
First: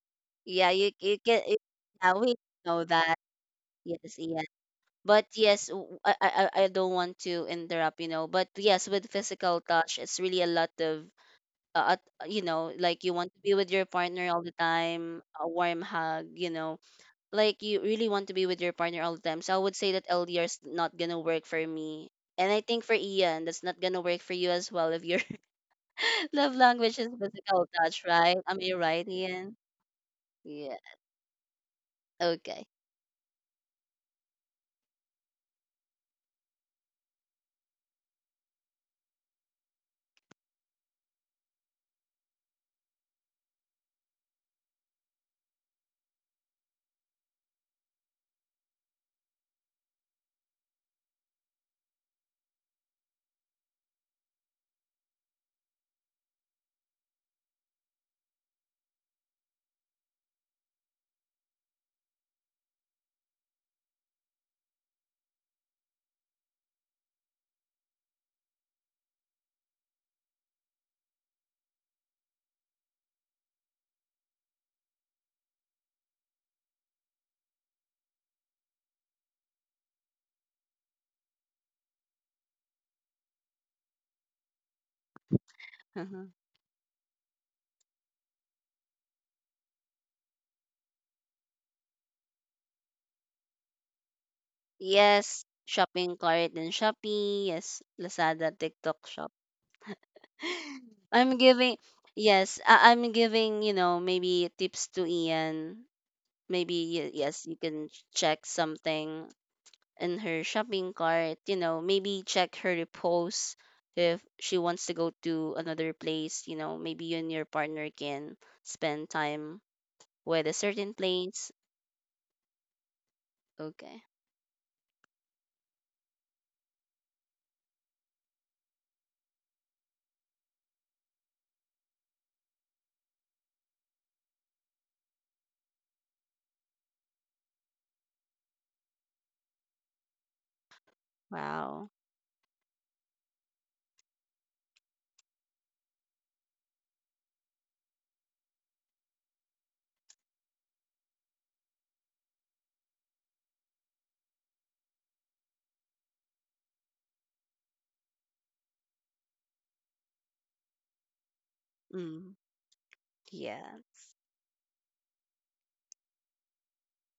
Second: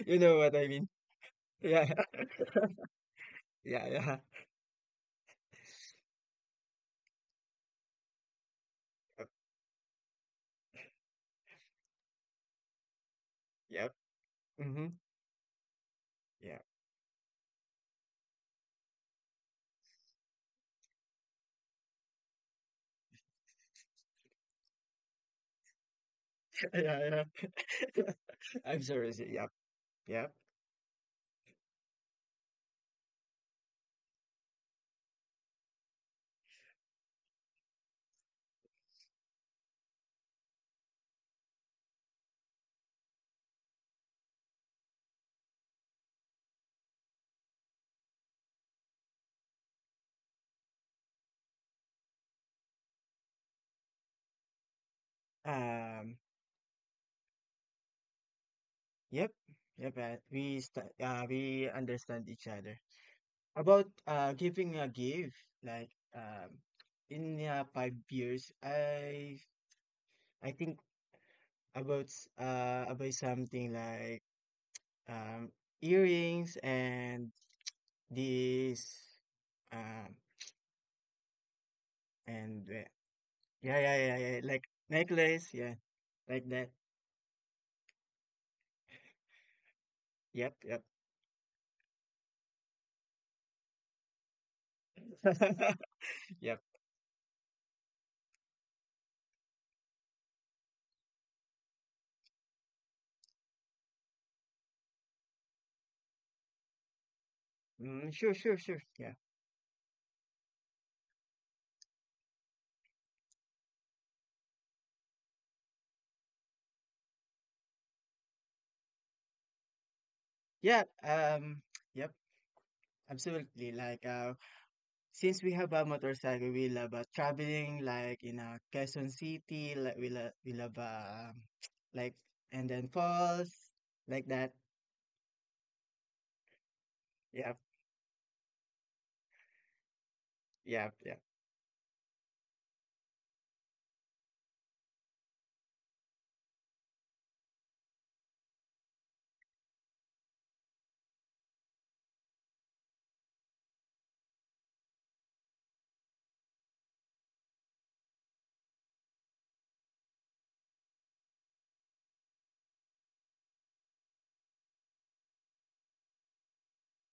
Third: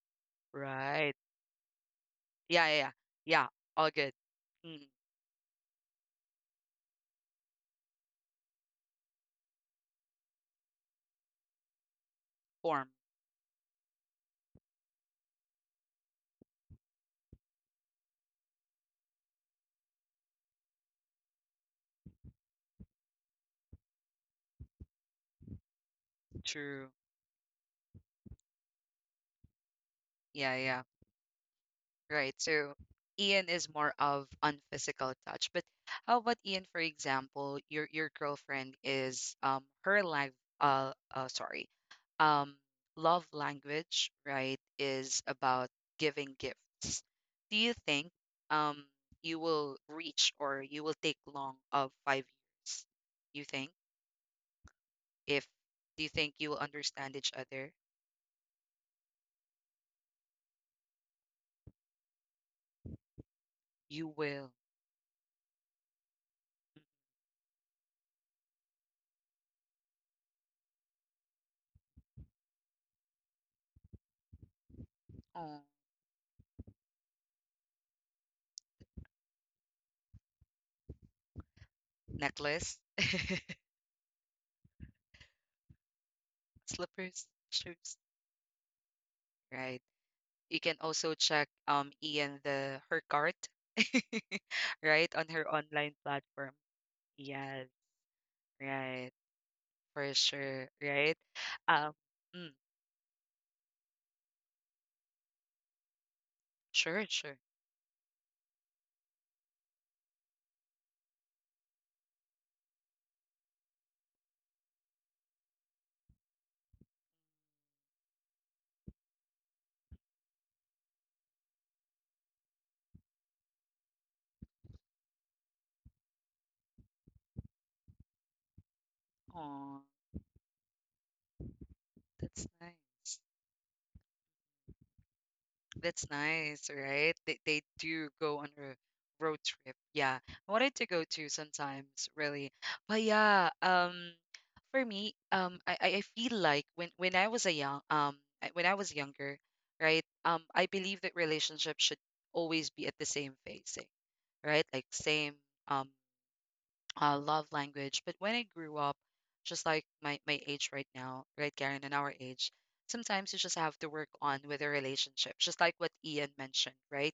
S3: you know what I
S2: Yeah,
S3: mean.
S2: you
S1: right.
S2: you can it,
S3: Yeah.
S2: yeah,
S3: [LAUGHS]
S2: we
S1: Yeah, yeah,
S2: know
S1: yeah.
S2: that.
S1: Yeah,
S3: Yeah,
S1: all good.
S2: Yes,
S3: yeah.
S2: yeah.
S1: Mm,
S2: But yes, I don't want to interrupt, but yes, with
S3: Yep.
S2: physical touch, it's really a lot of, at you know
S1: form.
S2: like you want to be with your
S3: Yep.
S2: partner all the
S3: Mm-hmm.
S2: time, a warm hug,
S3: Yeah.
S2: like you really want to be with your partner all the time. So I would say that LDR is not gonna work for me, and I think for Ian, that's not gonna work for you as well if your [LAUGHS] love
S3: [LAUGHS]
S1: True.
S2: language is
S3: Yeah,
S2: physical touch,
S3: yeah. [LAUGHS]
S2: right? Am I
S3: I'm
S2: right,
S3: sorry. Yep.
S2: Ian?
S3: Yep.
S1: Yeah,
S2: Yeah,
S1: yeah. Right.
S2: okay,
S1: So Ian is more of on physical touch. But how about Ian, for example, your girlfriend is her life uh, uh sorry, um love language, right, is about giving gifts. Do you think um you will reach or you will take long of 5 years? You think? If Do you
S3: Um
S1: think you will understand each other?
S3: Yep, yep. We understand each other. About
S1: You will.
S3: giving a gift, like in 5 years, I think about something like um
S1: Oh,
S3: earrings and this, um and
S1: necklace,
S3: yeah, yeah, yeah, yeah, like necklace, yeah,
S2: uh-huh.
S3: like that.
S1: slippers, shoes, right?
S3: Yep,
S1: You can
S3: yep,
S1: also check Ian the her cart, [LAUGHS] right, on
S2: Yes,
S1: her
S3: [LAUGHS]
S1: online
S2: shopping cart
S1: platform.
S3: yep.
S2: and Shopee. Yes,
S1: Yes,
S2: Lazada, TikTok
S1: right,
S2: Shop.
S1: for sure,
S2: [LAUGHS]
S1: right.
S2: I'm giving
S1: Um, mm,
S2: Yes, I'm giving, maybe tips to Ian. Maybe,
S1: sure, sure.
S2: yes, you can
S3: Mm, sure,
S2: check
S3: sure, sure. Yeah,
S2: something in her shopping cart. Maybe check her repose. If she wants to go to another place, maybe you and your partner can spend time with a
S3: yeah.
S2: certain place.
S3: Yep. Absolutely.
S2: Okay.
S3: Since we have a motorcycle, we love traveling, like in Quezon City,
S1: Oh,
S3: like we love [TSK] like,
S1: that's
S3: and then
S1: nice.
S3: falls, like that.
S1: That's nice, right? They,
S3: Yep,
S1: they do go on a road trip. Yeah. I wanted to
S3: yep,
S1: go
S3: yep.
S1: too
S2: Wow.
S1: sometimes, really. But yeah, for me, I feel like when I was a young when I was younger, right? I believe that relationships should always be at the same phasing, right? Like same um love language. But when I grew up, just like my age right now, right, Karen, and our
S2: Mm.
S1: age, sometimes you just
S2: Yeah.
S1: have to work on with a relationship, just like what Ian mentioned, right?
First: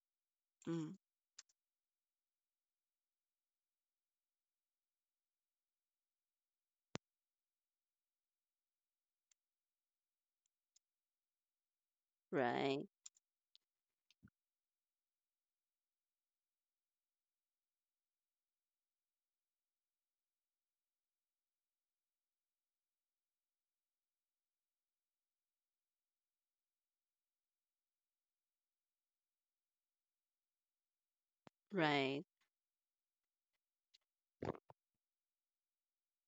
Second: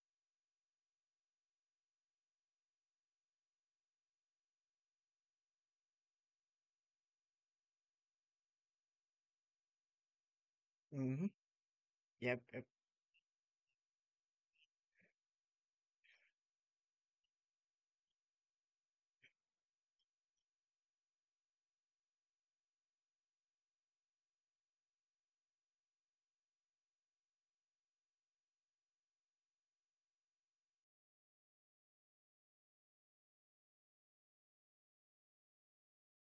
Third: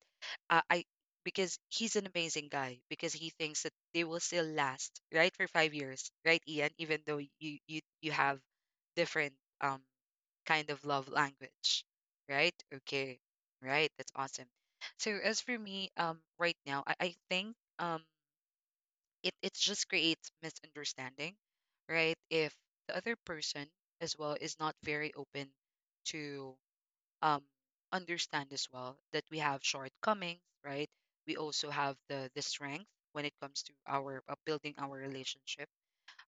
S1: I
S2: Mm.
S1: Because he's an amazing guy because he thinks that they will still last, right, for 5 years, right, Ian, even though you have different um kind of love
S3: Mm-hmm.
S1: language,
S3: Yep,
S1: right?
S3: yep,
S2: Right,
S1: Okay, right, that's awesome. So as for me, right now, I think it just creates misunderstanding, right? If the other person as well is not very open to um understand as well that we have shortcomings, right? We also have
S2: right.
S1: the strength when it comes to our building our relationship,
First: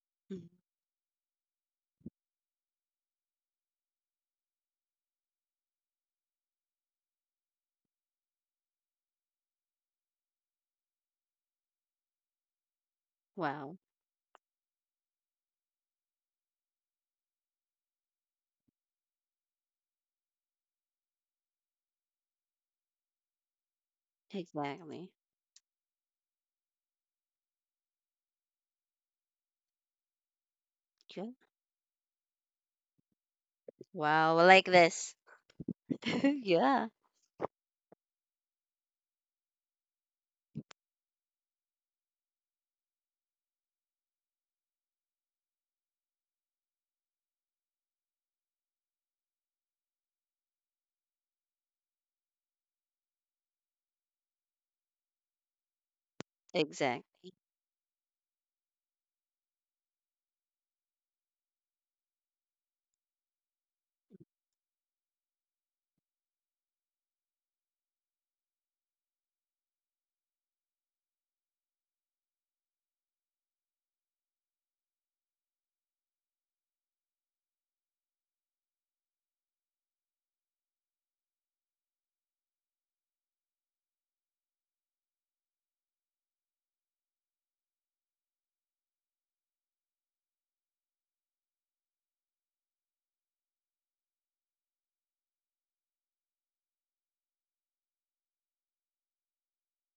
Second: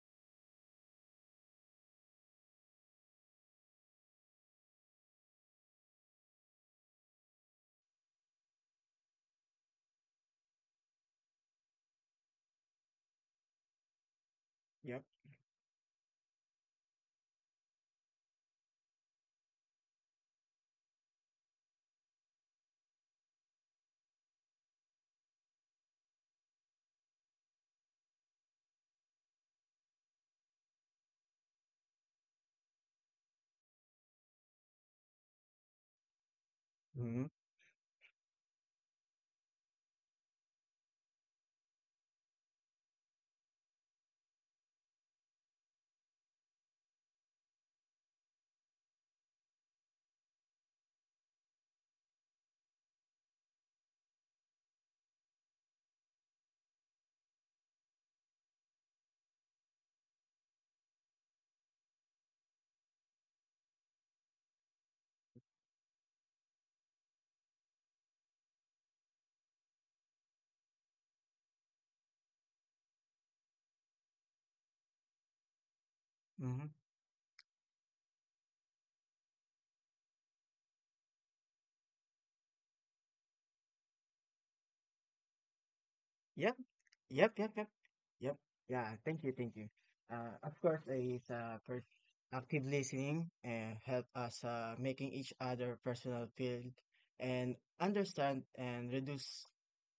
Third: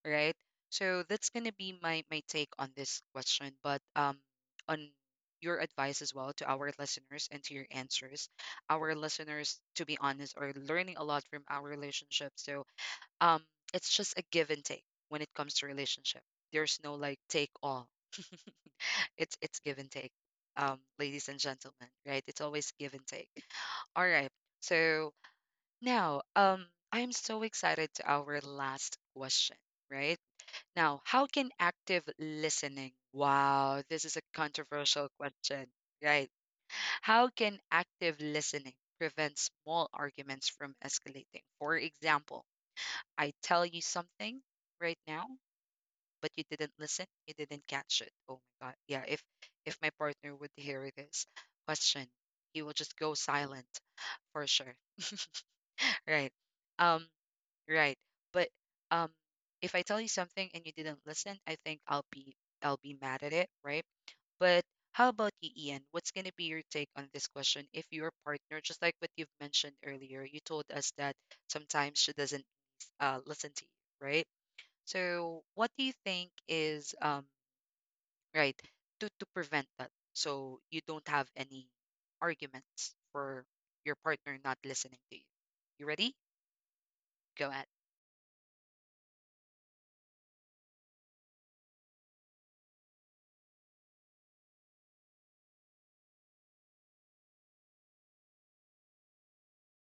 S1: right?
S2: Mm.
S1: So that's gonna be my take on this question, but on your advice as well to our listeners and to your answers. Our listeners, to be honest, are learning a lot from our relationship. So um
S2: Wow,
S1: it's just a give and take
S3: yep.
S1: when it comes to relationship. There's no like take all. [LAUGHS] It's give and take, um, ladies and gentlemen, right? It's always give and take. All right.
S2: exactly.
S1: So now, um, I am so excited to our last question, right? Now,
S2: Yeah.
S1: how can active listening, wow, this is a
S2: Wow, I like
S1: controversial
S2: this.
S1: question,
S2: [LAUGHS]
S1: right?
S2: Yeah,
S3: Mm-hmm.
S1: How can active listening prevent small arguments from escalating? For example, I tell you something right now, but you didn't listen, you didn't catch it. Oh my God. Yeah, if my partner would hear this question, he will just go silent for sure. Right. Um,
S2: exactly.
S1: right. But um, if I tell you something and you didn't listen, I think I'll be mad at it, right? But how about you, Ian? What's going to be your take on this question? If your partner, just like what you've mentioned earlier, you told us that sometimes she doesn't listen to you, right? So, what do you think
S3: Mm-hmm.
S1: is right to prevent that so you don't have any arguments for your partner not listening to you? You ready?
S3: Yep, yep,
S1: Go
S3: yep,
S1: ahead.
S3: yep. Yep. Yeah. Thank you. Thank you. Of course, active listening and help us making each other personal feel and understand and reduce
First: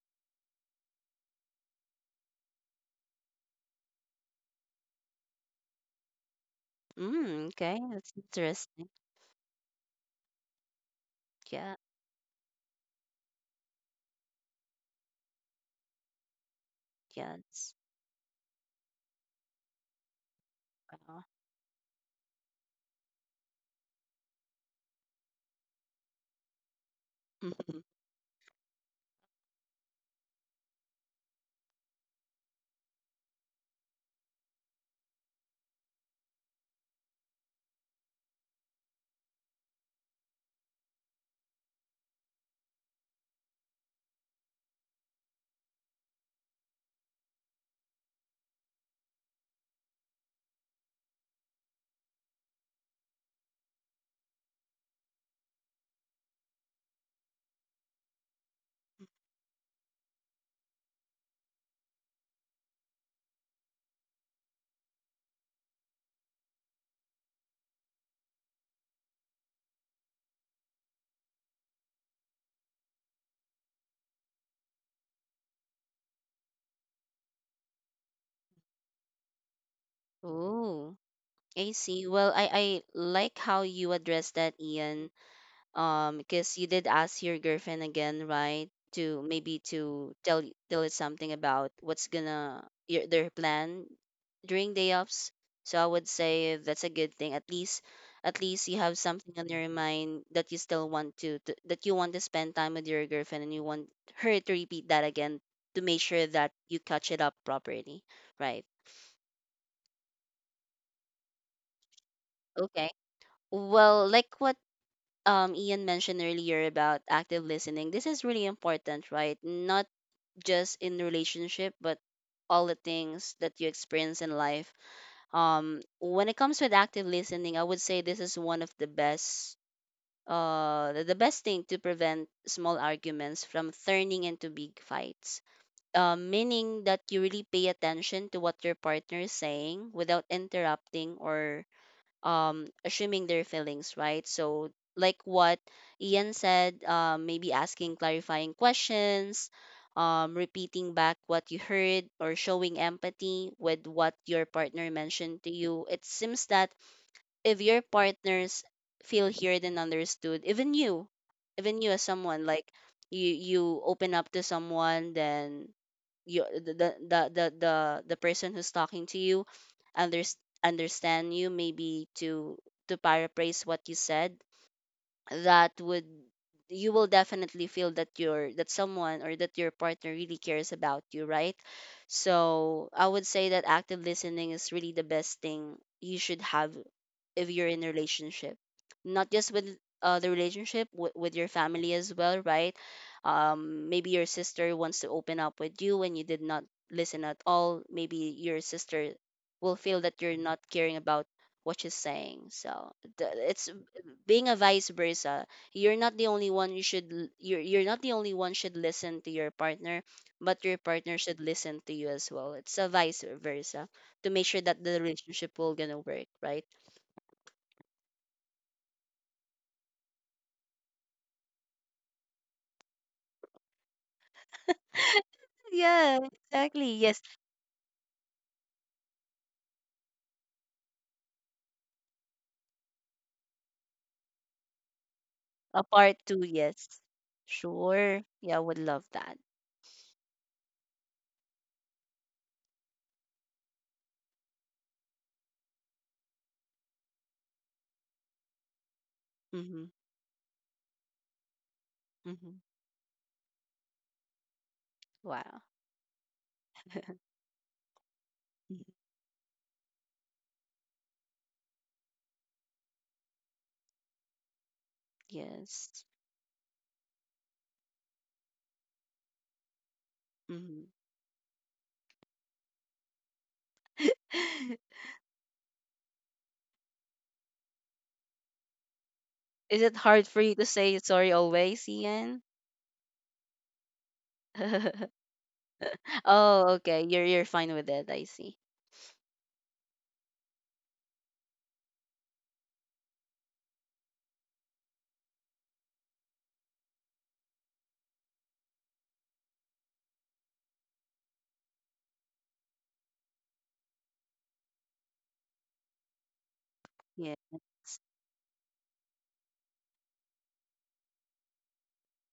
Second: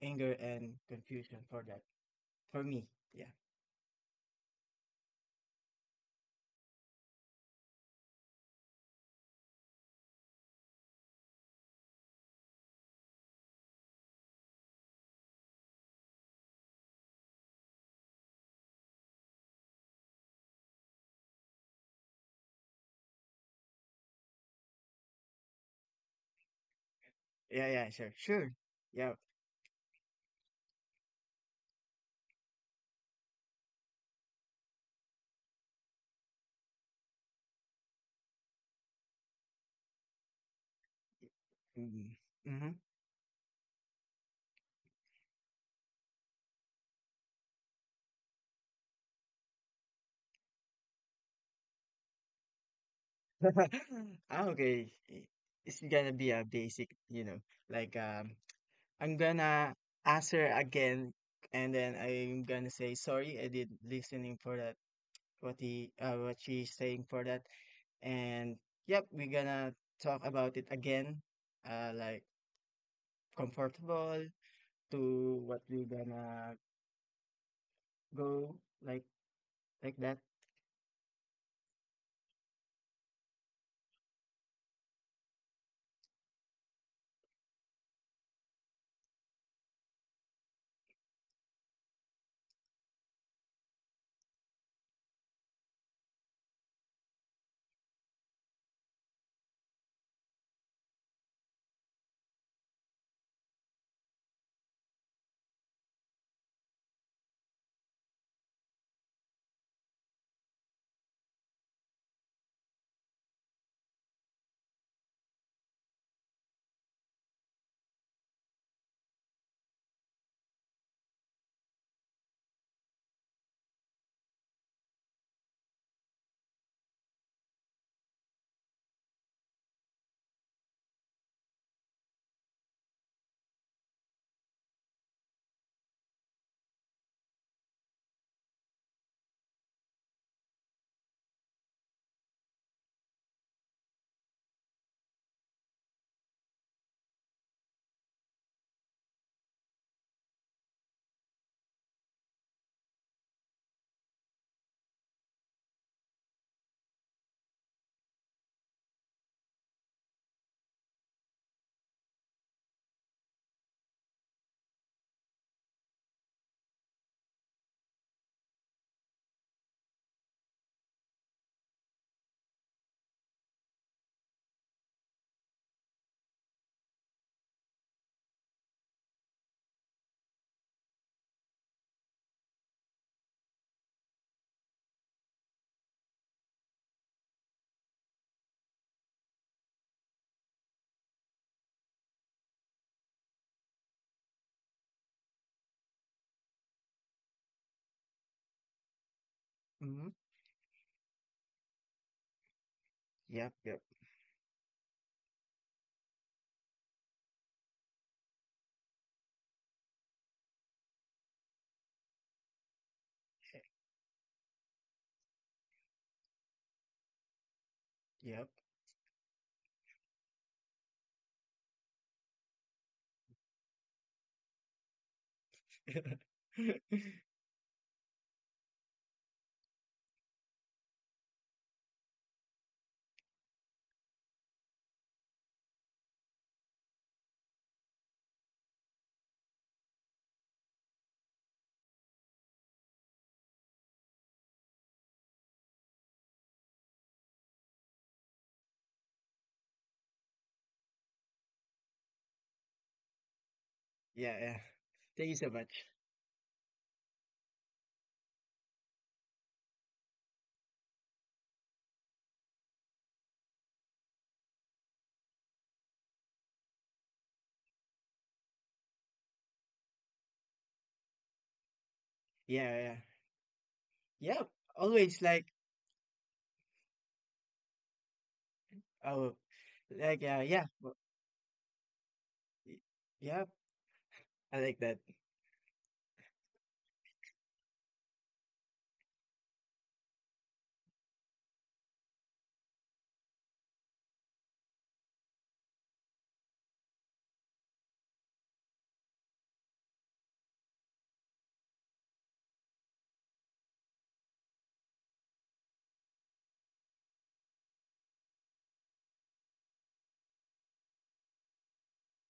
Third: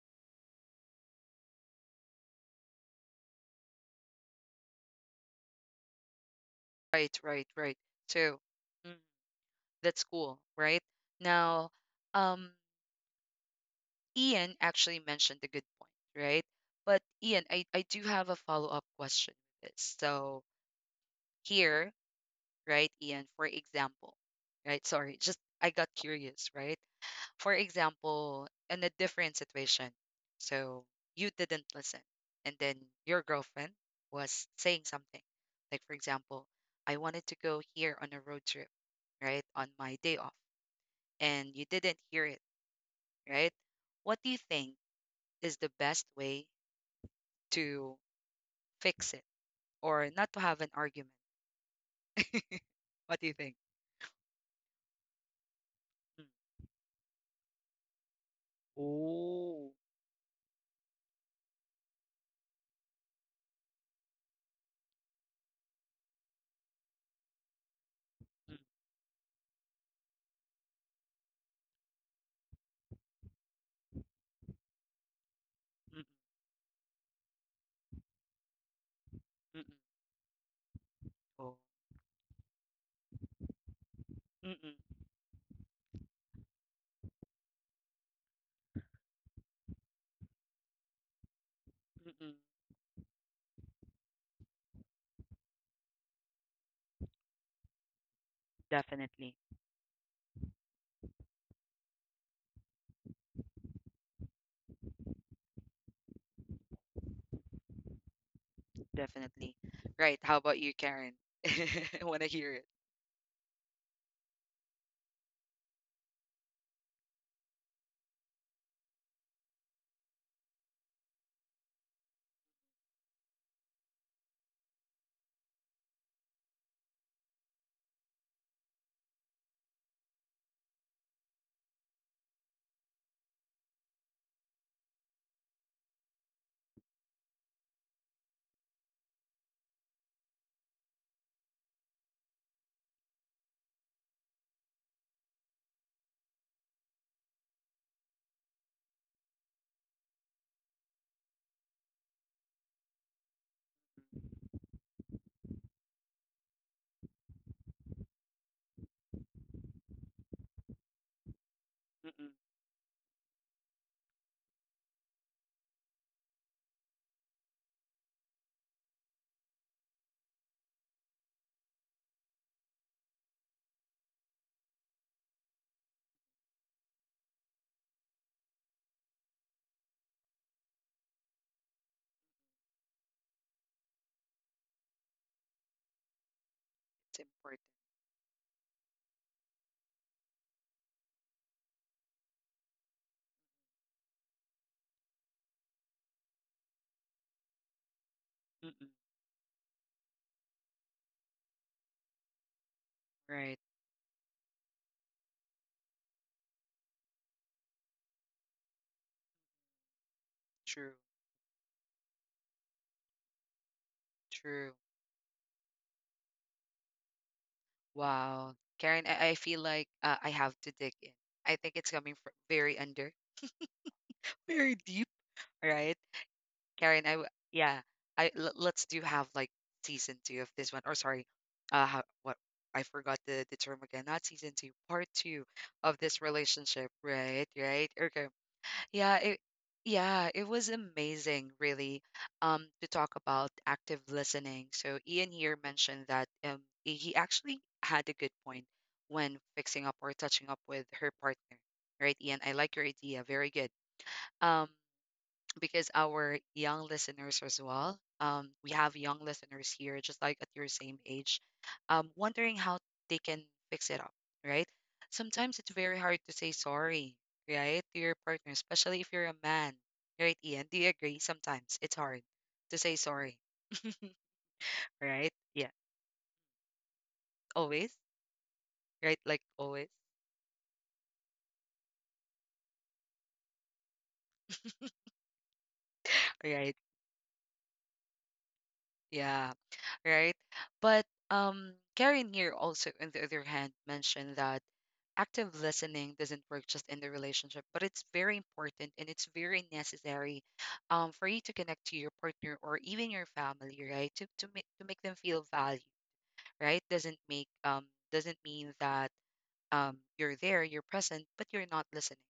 S3: anger and confusion for that. For me, yeah.
S1: Right,
S2: Mm,
S1: right, right.
S2: okay, that's
S1: So,
S2: interesting.
S1: mm, that's cool, right? Now,
S2: Yeah.
S1: um, Ian actually mentioned a good point, right? But Ian, I
S2: Yes.
S1: I do have a follow-up question with this. So,
S2: Wow.
S1: here, right, Ian, for example, right? Sorry, just I got curious, right? For
S3: Yeah,
S2: Mhm.
S3: yeah, sure,
S1: example,
S3: sure.
S1: in a
S3: Yeah.
S1: different situation. So you didn't listen. And then your girlfriend was saying something. Like, for example, I wanted to go here on a road trip, right? On my day off. And you didn't
S3: Mm,
S1: hear it,
S3: mhm.
S1: right? What do you think is the best way to fix it or not to have an argument? What do you think?
S3: [LAUGHS] Ah, okay. It's gonna
S1: Mm.
S3: be a basic, you know, like um, I'm
S1: Oh.
S3: gonna ask her again, and then I'm gonna say sorry. I did listening for that. What she's saying for that,
S1: Mm,
S3: and yep, we're gonna talk about it again. Like, comfortable to what we're
S1: mm,
S3: gonna go, like
S1: mm, mm, mm.
S3: like that.
S2: Oh,
S1: Oh,
S2: I see. Well, I like how you addressed
S1: mm,
S2: that,
S1: mm,
S2: Ian. Because you did ask your girlfriend again, right? To maybe to tell tell us something about what's
S1: mm, mm,
S2: gonna your their plan during day offs. So I would say that's a good thing. At least you have something
S1: definitely.
S2: on your mind that you still want to that you want to spend time with your girlfriend, and you want her to repeat that again to make sure that you catch it up properly, right?
S1: Definitely. Right. How about you, Karen? [LAUGHS] I want to hear it.
S2: Okay. Well, like what Ian mentioned earlier about active listening, this is really important, right? Not just in relationship, but all the things that you experience in life. When it comes with active listening, I would say this is one of the best thing to prevent small arguments from turning into big fights. Meaning that you really pay attention to what your partner is saying, without interrupting or assuming their feelings, right? So like what Ian said, maybe asking clarifying questions, repeating back what you heard, or showing empathy with what your partner mentioned to you. It seems that if your partners feel heard and understood, even you as
S1: Mm-mm.
S2: someone like, you open up to someone, then you the person who's talking to you under, understand you, maybe to paraphrase what you said, that would you will definitely feel that you're that someone, or that your partner really cares about you, right? So I would say that active listening is really the best thing you should have
S1: It's
S2: if
S1: important.
S2: you're in a relationship, not just with, the relationship, with your family as well, right? Maybe your sister wants to open up with you and you did not listen at all, maybe your
S1: Mm-mm.
S2: sister will feel
S3: Mm-hmm.
S2: that you're not caring about what she's saying. So
S3: Yep,
S1: Right.
S2: it's
S3: yep,
S2: being a vice versa. You're not the only one should listen to your partner, but your
S1: True.
S2: partner should listen to you as well. It's a vice versa, to make sure
S1: True.
S2: that the relationship will gonna work, right?
S3: yep.
S1: Wow. Karen, I feel like I have to dig in. I think it's coming from very under, [LAUGHS] very deep,
S2: [LAUGHS]
S1: right?
S2: Yeah,
S3: [LAUGHS]
S2: exactly.
S1: Karen,
S2: Yes,
S1: yeah, let's do have like season two of this one. Or sorry, uh, how, what, I forgot the term again. Not season two, part two
S2: a
S1: of
S2: part
S1: this
S2: two.
S1: relationship,
S2: Yes,
S1: right? Right?
S2: sure.
S1: Okay.
S2: Yeah, would love
S1: Yeah,
S2: that.
S1: it yeah, it was amazing really to talk about active listening. So Ian here mentioned that he actually had a good point when
S2: Mm-hmm.
S1: fixing up or touching up with her partner. Right, Ian? I
S2: Mm-hmm.
S1: like your idea. Very good.
S3: Yeah, yeah.
S1: Um,
S3: Thank you so
S2: Wow.
S3: much.
S1: because our young listeners as well, we
S2: Mhm.
S1: have young listeners here, just like at your same age, wondering how they can fix it up, right? Sometimes it's very
S2: Yes.
S1: hard to say sorry, right, to your partner, especially if you're a man, right, Ian? Do
S2: Mm-hmm.
S1: you agree? Sometimes it's hard
S3: Yeah,
S1: to
S3: yeah.
S1: say sorry,
S3: Yeah. Yep,
S2: [LAUGHS]
S3: always
S1: right?
S3: like,
S1: Yeah, always, right?
S3: oh,
S1: Like
S2: Is
S1: always,
S2: it hard for you to
S3: yeah.
S2: say sorry always, Ian?
S3: Y- Yeah, I like that.
S2: [LAUGHS] Oh,
S1: right?
S2: okay. You're fine with it. I see.
S1: Yeah, right. But Karen here also, on the other hand, mentioned that active listening doesn't work just in the relationship, but it's very important and it's very necessary for you to connect to your partner or even your family, right? To make them feel valued, right? Doesn't
S2: Yeah.
S1: make doesn't mean that you're there, you're present, but you're not listening,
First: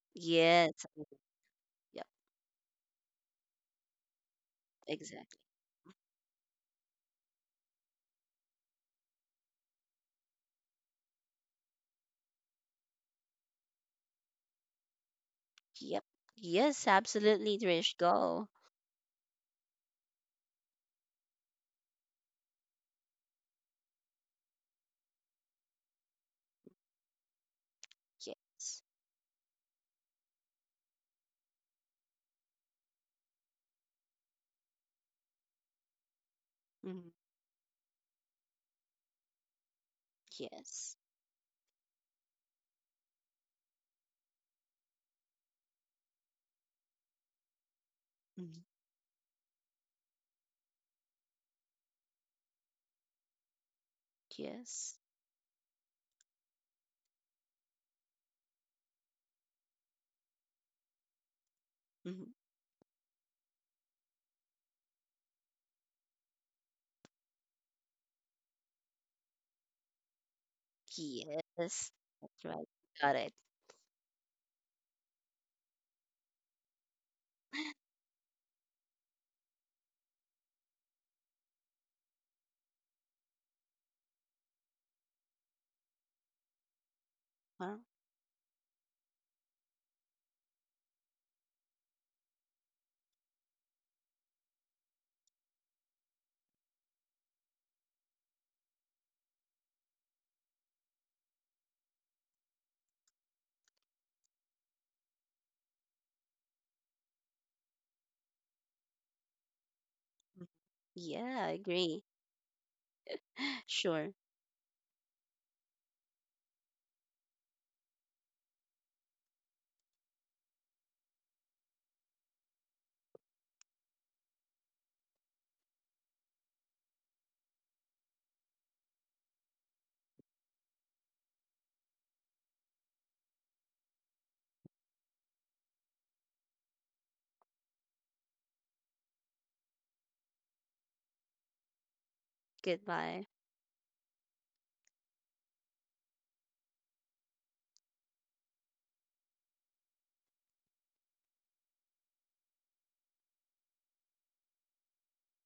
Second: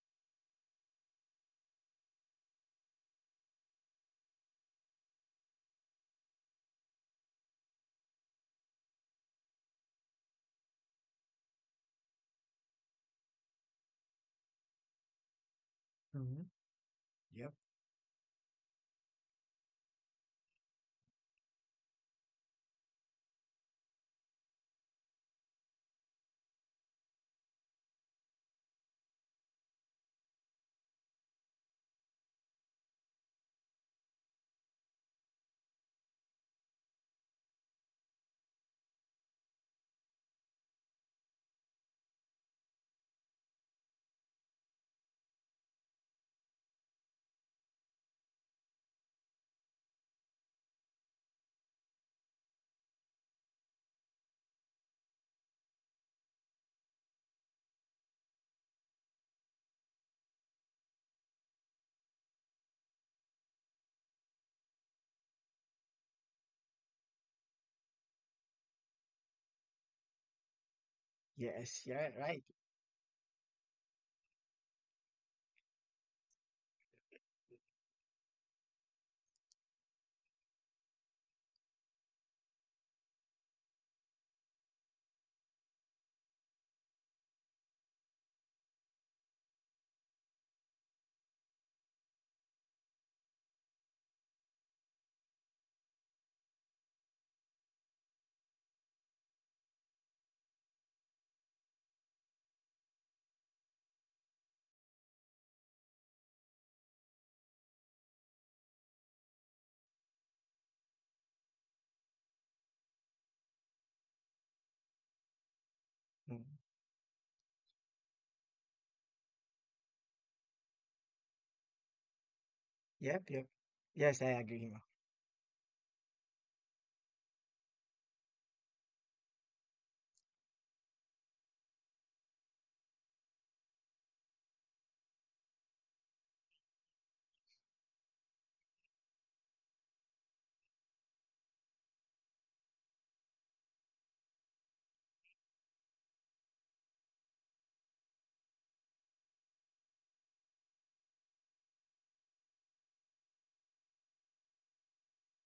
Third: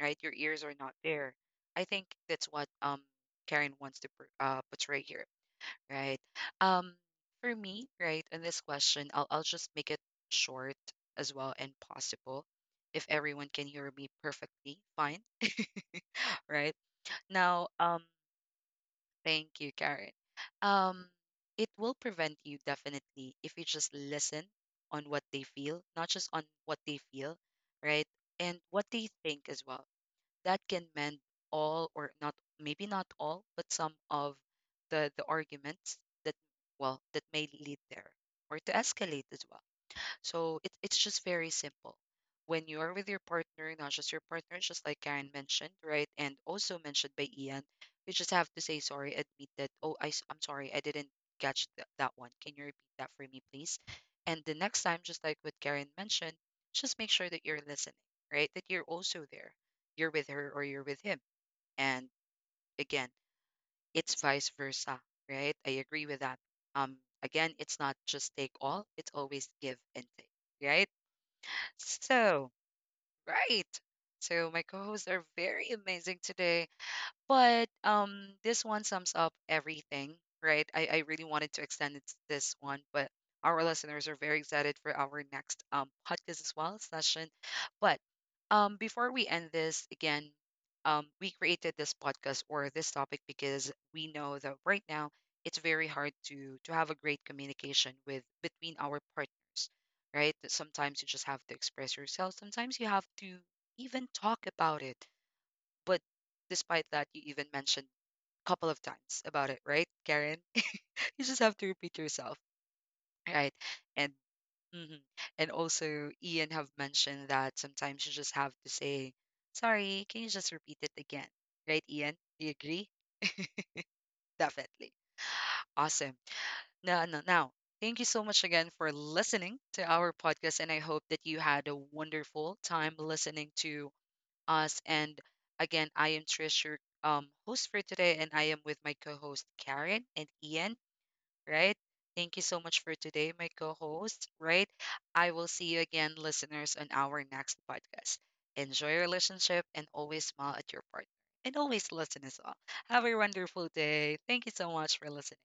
S1: right? Your ears are
S2: Yes.
S1: not there. I think
S2: Yep.
S1: that's what Karen wants to portray here.
S2: Exactly.
S1: Right. Um, for me, right, on this question, I'll just make it short as well and possible. If everyone can hear me perfectly, fine.
S2: Yep.
S1: [LAUGHS]
S3: hmm
S1: Right.
S2: Yes.
S3: Yep.
S2: Absolutely,
S1: Now,
S2: Trish. Go.
S1: thank you, Karen. Um, it will prevent you definitely if you just listen on what they feel, not just on what they feel, right? And
S2: Yes.
S1: what they think as well that can mend all or not, maybe not all but some of the arguments that well
S2: Hmm.
S1: that may lead there or to escalate as well. So it,
S2: Yes.
S1: it's just very simple. When you're with your partner, not just your partner, just like Karen mentioned, right? And also mentioned by Ian, you just have to
S2: Hmm.
S1: say sorry, admit that, oh, I am sorry, I didn't catch that one. Can you repeat that for me, please? And the next
S2: Yes.
S1: time, just like what Karen mentioned, just make sure that you're listening, right? That you're also there. You're with her or you're with him. And
S2: Mhm.
S1: again, it's vice versa, right? I agree with that. Um, again, it's not just take all, it's always give and take, right?
S3: Yes,
S2: Yes,
S3: yeah, right.
S2: that's
S1: So,
S2: right. Got it.
S1: right. So, my co hosts are very amazing today. But this one sums up everything, right? I really wanted to extend it to this one, but our listeners are very excited for our next podcast as well session.
S2: Well,
S1: But before we end this again, we created this podcast or this topic because we know that right now it's very hard to have a great communication with between our partners, right? That sometimes you just have to express yourself. Sometimes you have to even talk about it, but despite that, you even mentioned a couple of times about it, right, Karen?
S2: mm,
S1: [LAUGHS] You just
S2: yeah, I
S1: have to repeat
S2: agree. [GASPS]
S1: yourself, right?
S2: [SIGHS] Sure.
S1: And mhm. And also
S3: Mm.
S1: Ian have mentioned that sometimes you just have to say, "Sorry, can you just repeat it again?" Right, Ian? Do you agree?
S3: Yep, yep. Yes, I agree.
S1: Definitely. Awesome. Now, now, now, thank you so much again for listening to our podcast, and I hope that you had a wonderful time listening to us. And again, I am Trish, your host for today, and I am with my co host Karen and Ian, right? Thank you so much for
S2: Goodbye.
S1: today, my co host, right? I will see you again, listeners, on our next podcast. Enjoy your relationship and always smile at your partner. And always listen as well. Have a wonderful day. Thank you so much for listening.